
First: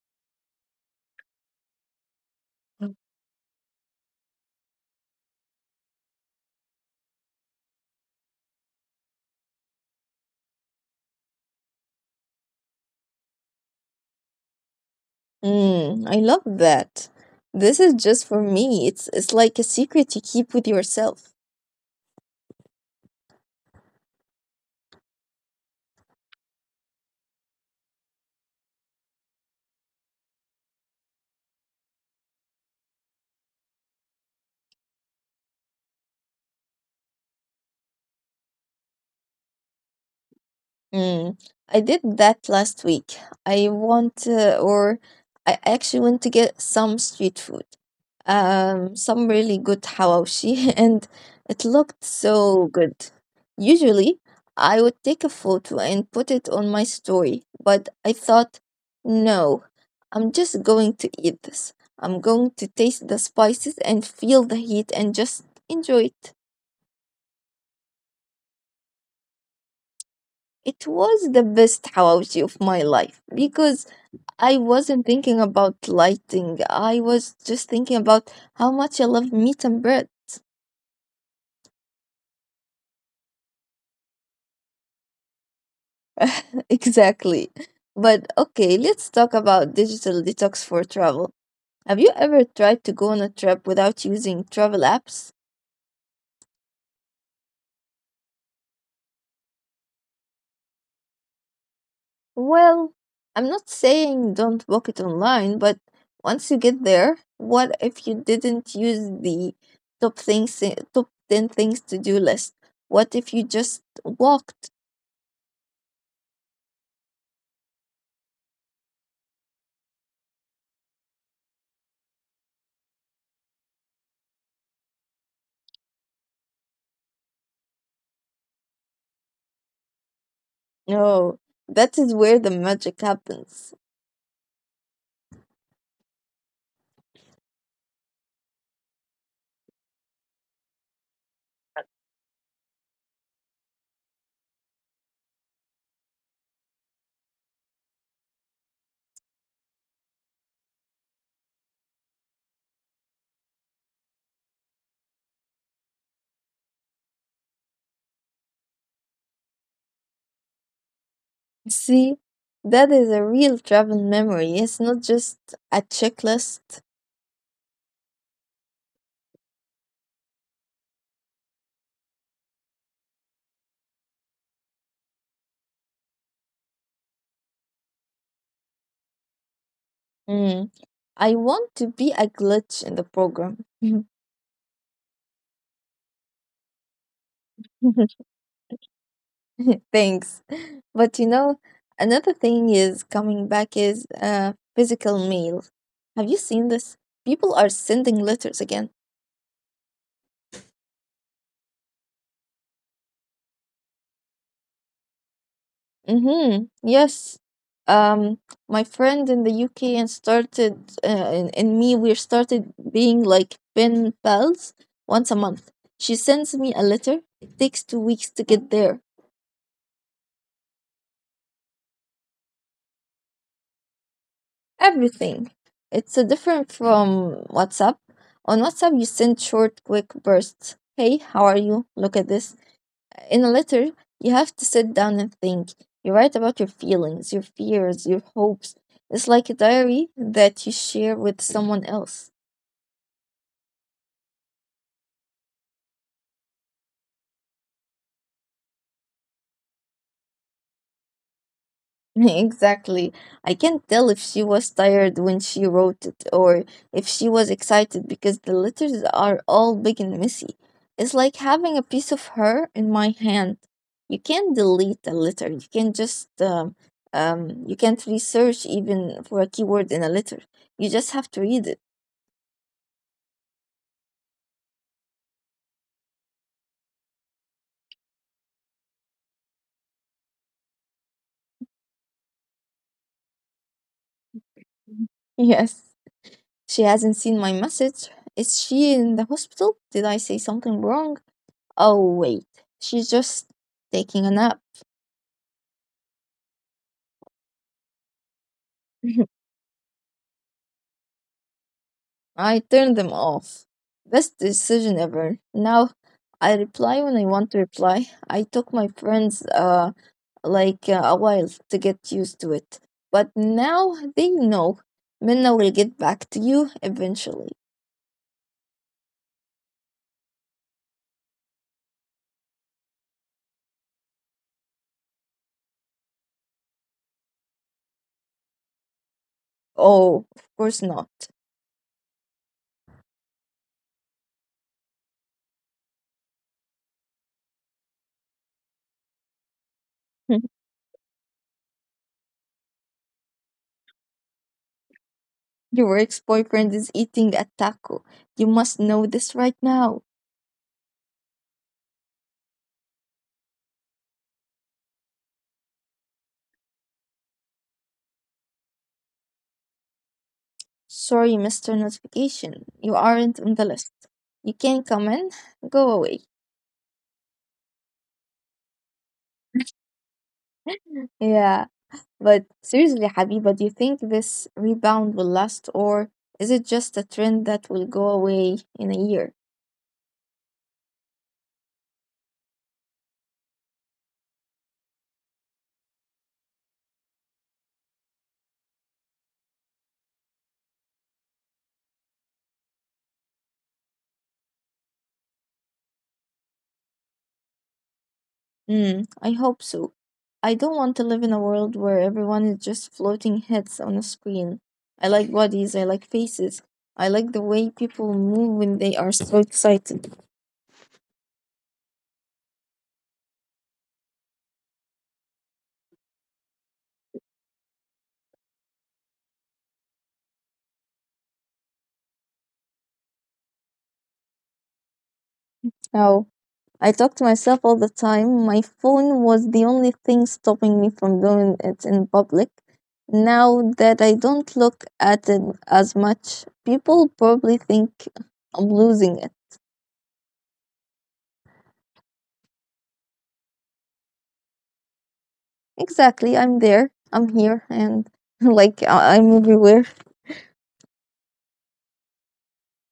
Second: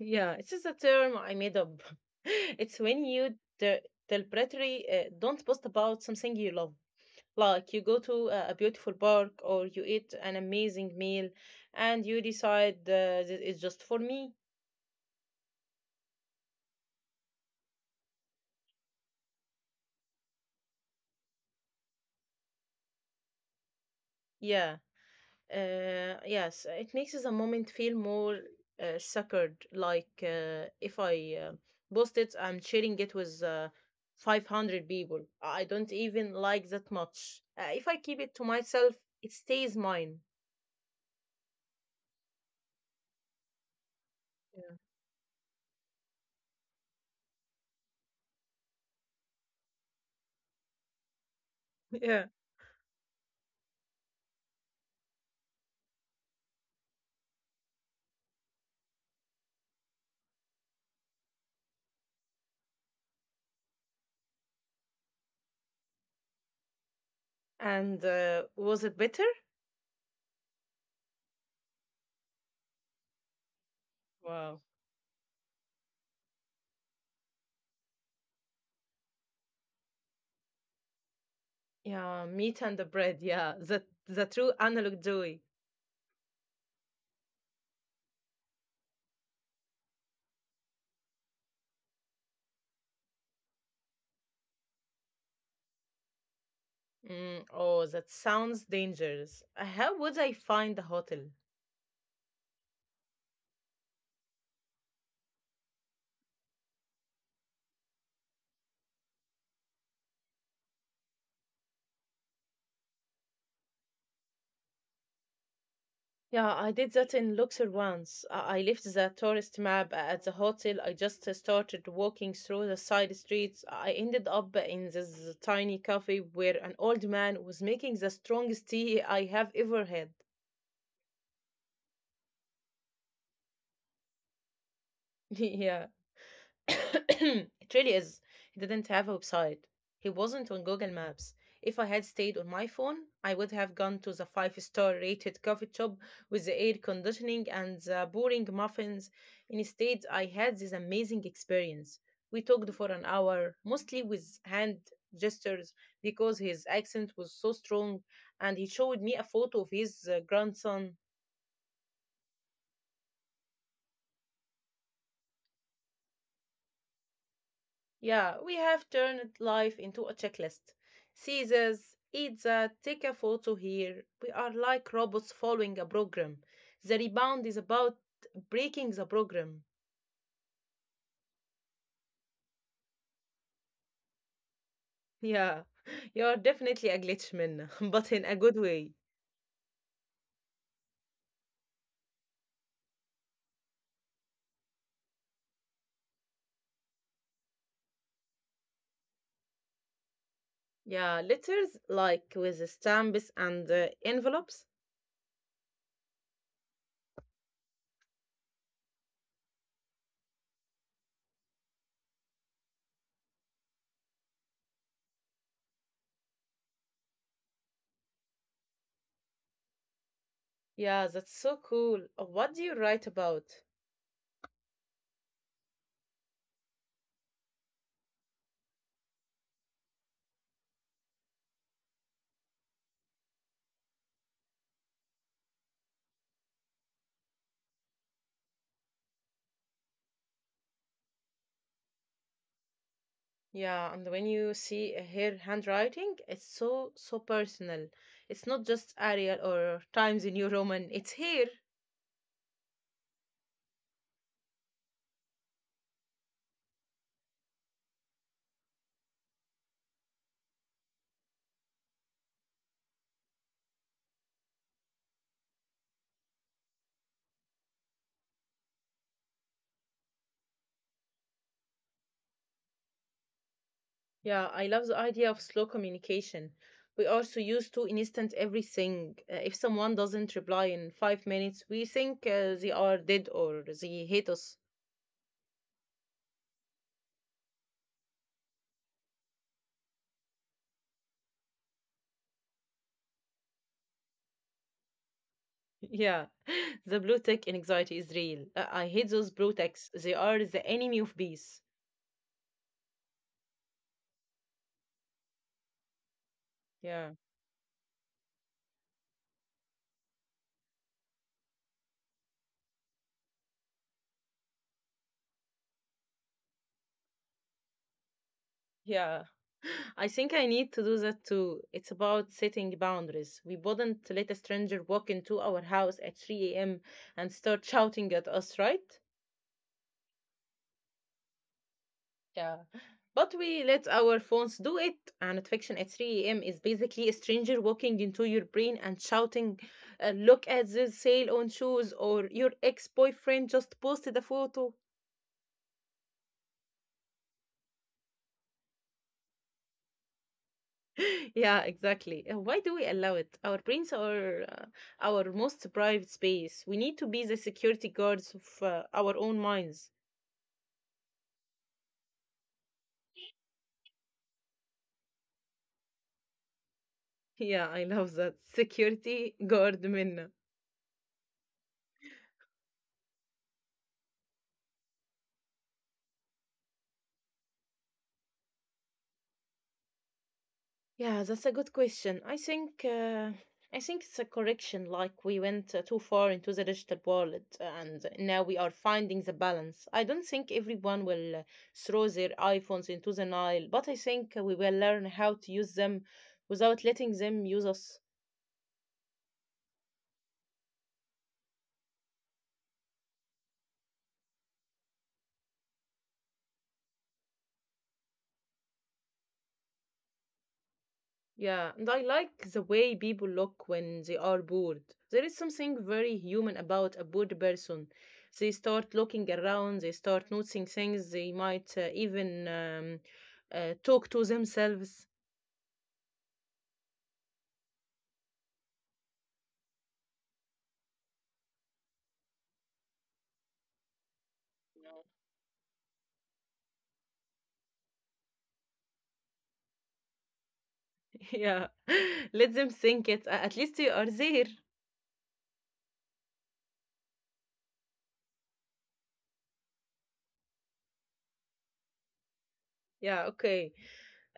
Speaker 1: Yeah, it's just a term I made up. It's when you de- deliberately uh, don't post about something you love. Like you go to a a beautiful park or you eat an amazing meal and you decide uh, this is just for me.
Speaker 2: Mm, I love that. This is just for me. It's, it's like a secret you keep with yourself.
Speaker 1: Yeah, Uh, yes, it makes the moment feel more uh, sacred. Like uh, if I uh, post it, I'm sharing it with uh, five hundred people. I don't even like that much. Uh, if I keep it to myself, it stays mine.
Speaker 2: Mm, I did that last week. I want,
Speaker 1: Yeah.
Speaker 2: uh, or I actually want to get some street food, um, some really good hawashi, and it looked
Speaker 1: Yeah.
Speaker 2: so good. Usually, I would take a photo and put it on my story, but I thought, no, I'm just going to eat this. I'm going to taste the spices and feel the heat and just enjoy it.
Speaker 1: And uh, was it bitter?
Speaker 2: It was the best hawashi of my life because I
Speaker 1: Wow.
Speaker 2: wasn't thinking about lighting. I was just thinking about how much I love meat and bread.
Speaker 1: Yeah, meat and the bread. Yeah, the the true analog joy.
Speaker 2: Exactly. But okay, let's talk about digital detox for travel. Have you ever tried to go on a trip without using travel apps?
Speaker 1: Mm, oh, that sounds dangerous. Uh, How would I find the hotel?
Speaker 2: Well, I'm not saying don't book it online, but once you get there, what if you didn't use the top things top ten things to do list? What if you just walked?
Speaker 1: Yeah, I did that in Luxor once. I I left the tourist map at the hotel. I just uh, started walking through the side streets. I ended up in this tiny cafe where an old man was making the strongest tea I have ever had.
Speaker 2: Oh, that is where the magic happens.
Speaker 1: Yeah. It really is. He didn't have a website. He wasn't on Google Maps. If I had stayed on my phone, I would have gone to the five star rated coffee shop with the air conditioning and the boring muffins. Instead, I had this amazing experience. We talked for an hour, mostly with hand gestures because his accent was so strong, and he showed me a photo of his uh, grandson.
Speaker 2: See, that is a real travel memory. It's not just a checklist.
Speaker 1: Yeah, we have turned life into a checklist. See this, eat that, take a photo here. We are like robots following a program. The rebound is about breaking the program.
Speaker 2: Mm. I want to be a glitch in the program.
Speaker 1: Yeah, you are definitely a glitch, Minna, but in a good way.
Speaker 2: Thanks. But you know, another thing is coming back is uh, physical mail. Have you seen this? People are sending letters again.
Speaker 1: Yeah, letters like with the stamps and the envelopes.
Speaker 2: Mm-hmm. Yes. Um, my friend in the U K and started, uh, and, and me, we started being like pen pals once a month. She sends me a letter. It takes two weeks to get there.
Speaker 1: Yeah, that's so cool. What do you write about?
Speaker 2: Everything. It's a different from WhatsApp. On WhatsApp, you send short, quick bursts. Hey, how are you? Look at this. In a letter, you have to sit down and think. You write about your feelings, your fears, your hopes. It's like a diary that you share with someone else.
Speaker 1: Yeah, and when you see her handwriting, it's so so personal. It's not just Arial or Times New Roman, it's here.
Speaker 2: Exactly. I can't tell if she was tired when she wrote it or if she was excited because the letters are all big and messy. It's like having a piece of her in my hand. You can't delete a letter. You can just um, um, you can't research even for a keyword in a letter. You just have to read it.
Speaker 1: Yeah, I love the idea of slow communication. We are so used to instant everything. Uh, if someone doesn't reply in five minutes, we think uh, they are dead or they hate us.
Speaker 2: Yes, she hasn't seen my message. Is she in the hospital? Did I say something wrong? Oh, wait, she's just taking a nap.
Speaker 1: Yeah, the blue tick anxiety is real. Uh, I hate those blue ticks. They are the enemy of peace.
Speaker 2: I turned them off. Best decision ever. Now I reply
Speaker 1: Yeah.
Speaker 2: when I want to reply. I took my friends uh like uh, a while to get used to it. But now they know. Minna will get back to you eventually.
Speaker 1: Yeah. I think I need to do that too. It's about setting boundaries. We wouldn't let a stranger walk into our house at three a m and start shouting at us, right?
Speaker 2: Oh, of course not.
Speaker 1: Yeah. But we let our phones do it, and fiction at three a m is basically a stranger walking into your brain and shouting, uh, "Look at this sale on shoes," or "Your ex boyfriend just posted a photo."
Speaker 2: Your ex-boyfriend is eating a taco. You must know this right now.
Speaker 1: Yeah, exactly. Uh, why do we allow it? Our brains are uh, Our most private space. We need to be the security guards of uh, our own minds.
Speaker 2: Sorry, mister Notification. You aren't on the list. You can't come in. Go away.
Speaker 1: Yeah, I love that. Security guard Minna.
Speaker 2: Yeah, but seriously, Habiba, do you think this rebound will last, or is it just a trend that will go away in a year?
Speaker 1: Yeah, that's a good question. I think uh, I think it's a correction. Like we went uh, too far into the digital world, and now we are finding the balance. I don't think everyone will uh, throw their iPhones into the Nile, but I think we will learn how to use them without letting them use us.
Speaker 2: Mm, I hope so. I don't want to live in a world where everyone is just floating heads on a screen. I like bodies, I like faces. I like the way people move when they are so excited.
Speaker 1: Yeah, and I like the way people look when they are bored. There is something very human about a bored person. They start looking around, they start noticing things, they might uh, even um, uh, talk to themselves.
Speaker 2: How I talk to myself all the time. My phone was the only thing stopping me from doing it in public. Now that I don't look at it as much, people probably think I'm losing it.
Speaker 1: Yeah, let them think it. A- At least you are there.
Speaker 2: Exactly, I'm there, I'm here, and like I- I'm everywhere.
Speaker 1: Yeah, okay.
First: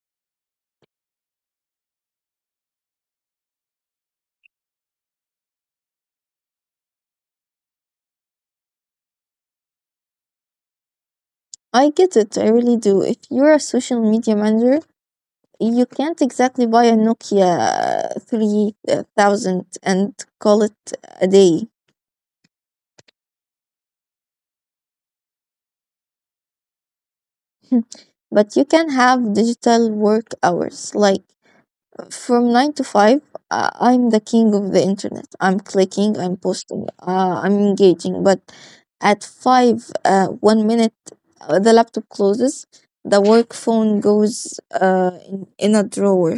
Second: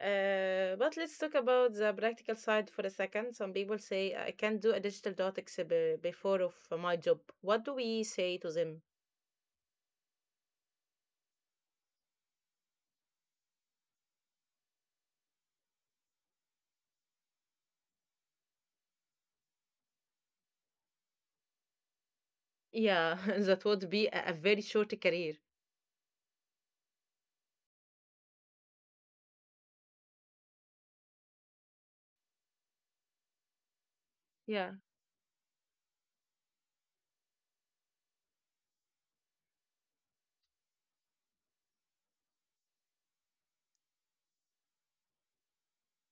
Speaker 1: Uh, but let's talk about the practical side for a second. Some people say I can't do a digital dot exhibit before of uh, my job. What do we say to them?
Speaker 2: I get it, I really do. If you're a social media manager, you can't exactly buy a Nokia three thousand and call it a day.
Speaker 1: Yeah, that would be a, a very short career.
Speaker 2: But you can have digital work hours, like from nine to five. uh, I'm the king of the
Speaker 1: Yeah,
Speaker 2: internet. I'm clicking, I'm posting, uh, I'm engaging. But at five, uh, one minute, uh, the laptop closes, the work phone goes, uh, in, in a drawer.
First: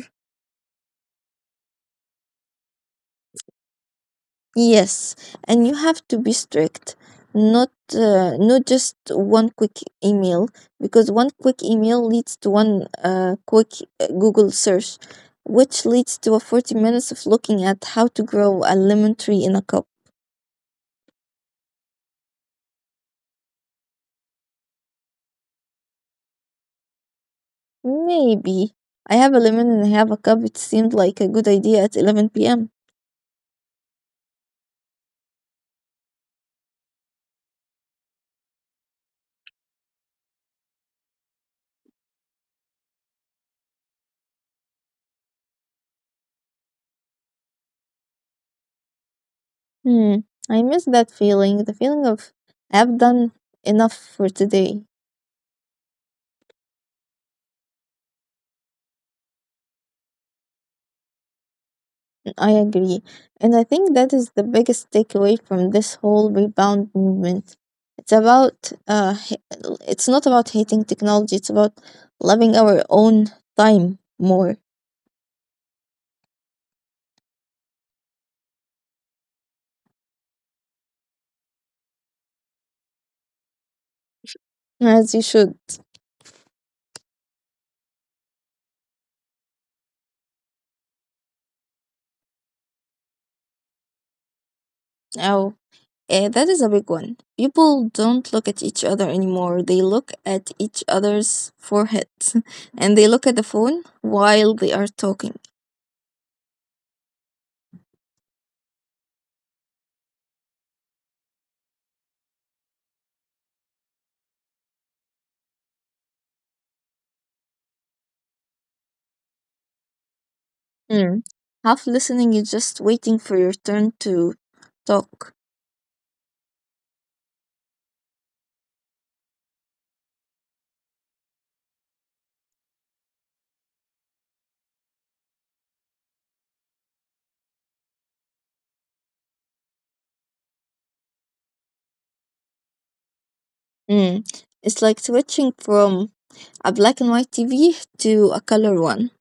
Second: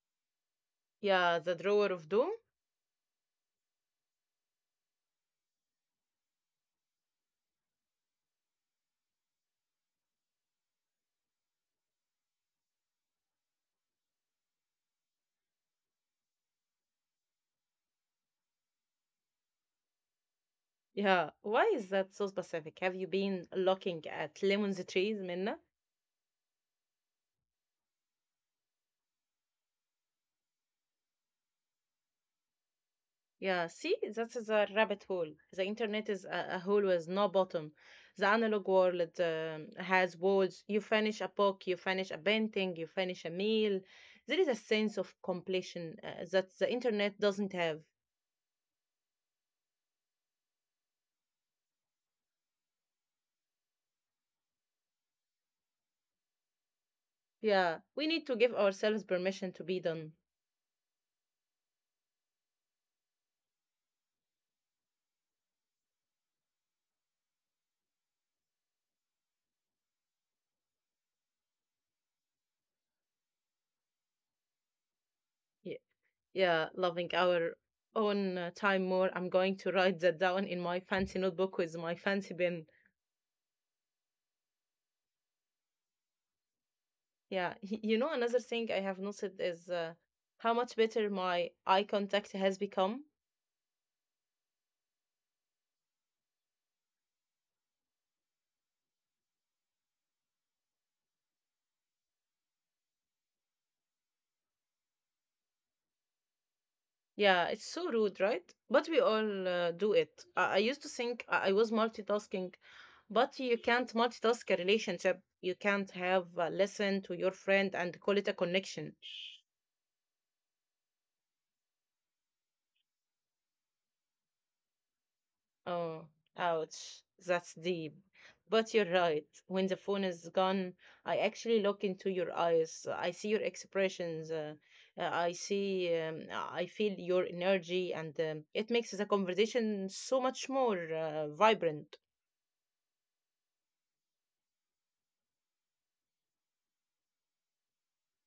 Speaker 1: yeah, the drawer of doom.
Speaker 2: Yes, and you have to be strict. Not uh, not just one quick email, because one quick email leads to one uh, quick uh, Google search, which leads to a forty minutes of looking at how to grow a lemon tree in a cup.
Speaker 1: Yeah, why is that so specific? Have you been looking at lemons trees, Minna?
Speaker 2: Maybe I have a lemon and I have a cup. It seemed like a good idea at eleven p m.
Speaker 1: Yeah, see, that is a rabbit hole. The internet is a, a hole with no bottom. The analog world um, has walls. You finish a book, you finish a painting, you finish a meal. There is a sense of completion uh, that the internet doesn't have.
Speaker 2: Hmm, I miss that feeling, the feeling of I've done enough for today.
Speaker 1: Yeah, we need to give ourselves permission to be done.
Speaker 2: I agree. And I think that is the biggest takeaway from this whole rebound movement. It's about, uh, h- it's not about hating technology, it's about loving our own time more,
Speaker 1: Yeah, loving our own uh, time more. I'm going to write that down in my fancy notebook with my fancy pen.
Speaker 2: as you should.
Speaker 1: Yeah, y- you know, another thing I have noticed is uh, how much better my eye contact has become.
Speaker 2: Uh, that is a big one. People don't look at each other anymore. They look at each other's foreheads and they look at the phone while they are talking.
Speaker 1: Yeah, it's so rude, right? But we all uh, do it. I-, I used to think I-, I was multitasking, but you can't multitask a relationship. You can't have a lesson to your friend and call it a connection.
Speaker 2: Mm. Half listening is just waiting for your turn to talk.
Speaker 1: Oh, ouch. That's deep. But you're right. When the phone is gone, I actually look into your eyes. I see your expressions. Uh, uh, I see, um, I feel your energy, and um, it makes the conversation so much more uh, vibrant.
Speaker 2: Mm. It's like switching from a black and white T V to a color one.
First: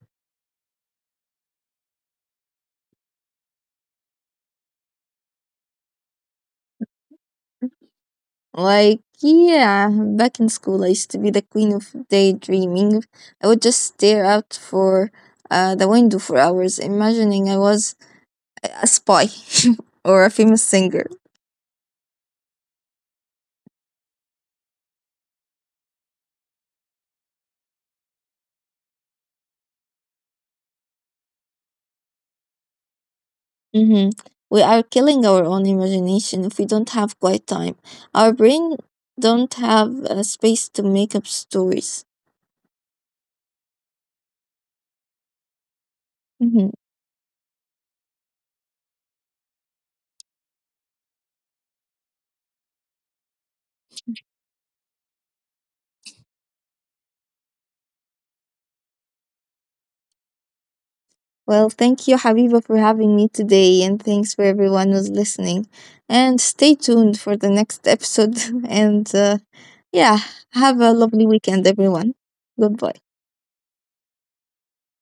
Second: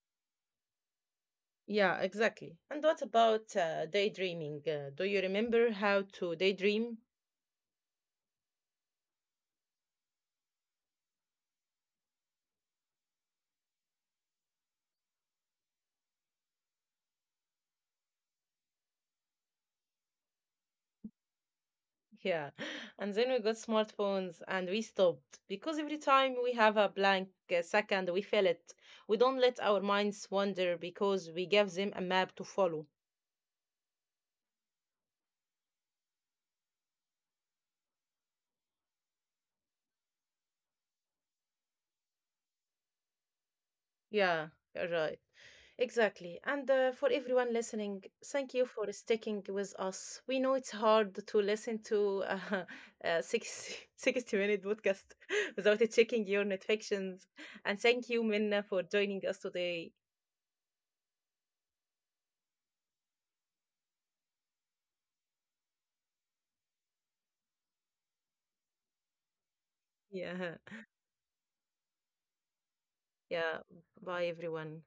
Speaker 1: Yeah, exactly. And what about uh, daydreaming? Uh, do you remember how to daydream?
Speaker 2: Like, yeah, back in school, I used to be the queen of daydreaming. I would just stare out for uh, the window for hours, imagining I was a spy or a famous singer.
Speaker 1: Yeah. And then we got smartphones and we stopped because every time we have a blank uh, second, we fill it. We don't let our minds wander because we give them a map to follow.
Speaker 2: Mm-hmm. We are killing our own imagination if we don't have quiet time. Our brain don't have uh, space to make up stories.
Speaker 1: Yeah, you're right. Exactly.
Speaker 2: Mm-hmm.
Speaker 1: And uh, for everyone listening, thank you for sticking with us. We know it's hard to listen to uh, a six thousand sixty minute podcast without checking your notifications. And thank you, Minna, for joining us today.
Speaker 2: Well, thank you, Habiba, for having me today, and thanks for everyone who's listening. And stay tuned for the next episode. and uh, yeah,
Speaker 1: Yeah.
Speaker 2: have a lovely weekend, everyone. Goodbye.
Speaker 1: Yeah. Bye, everyone.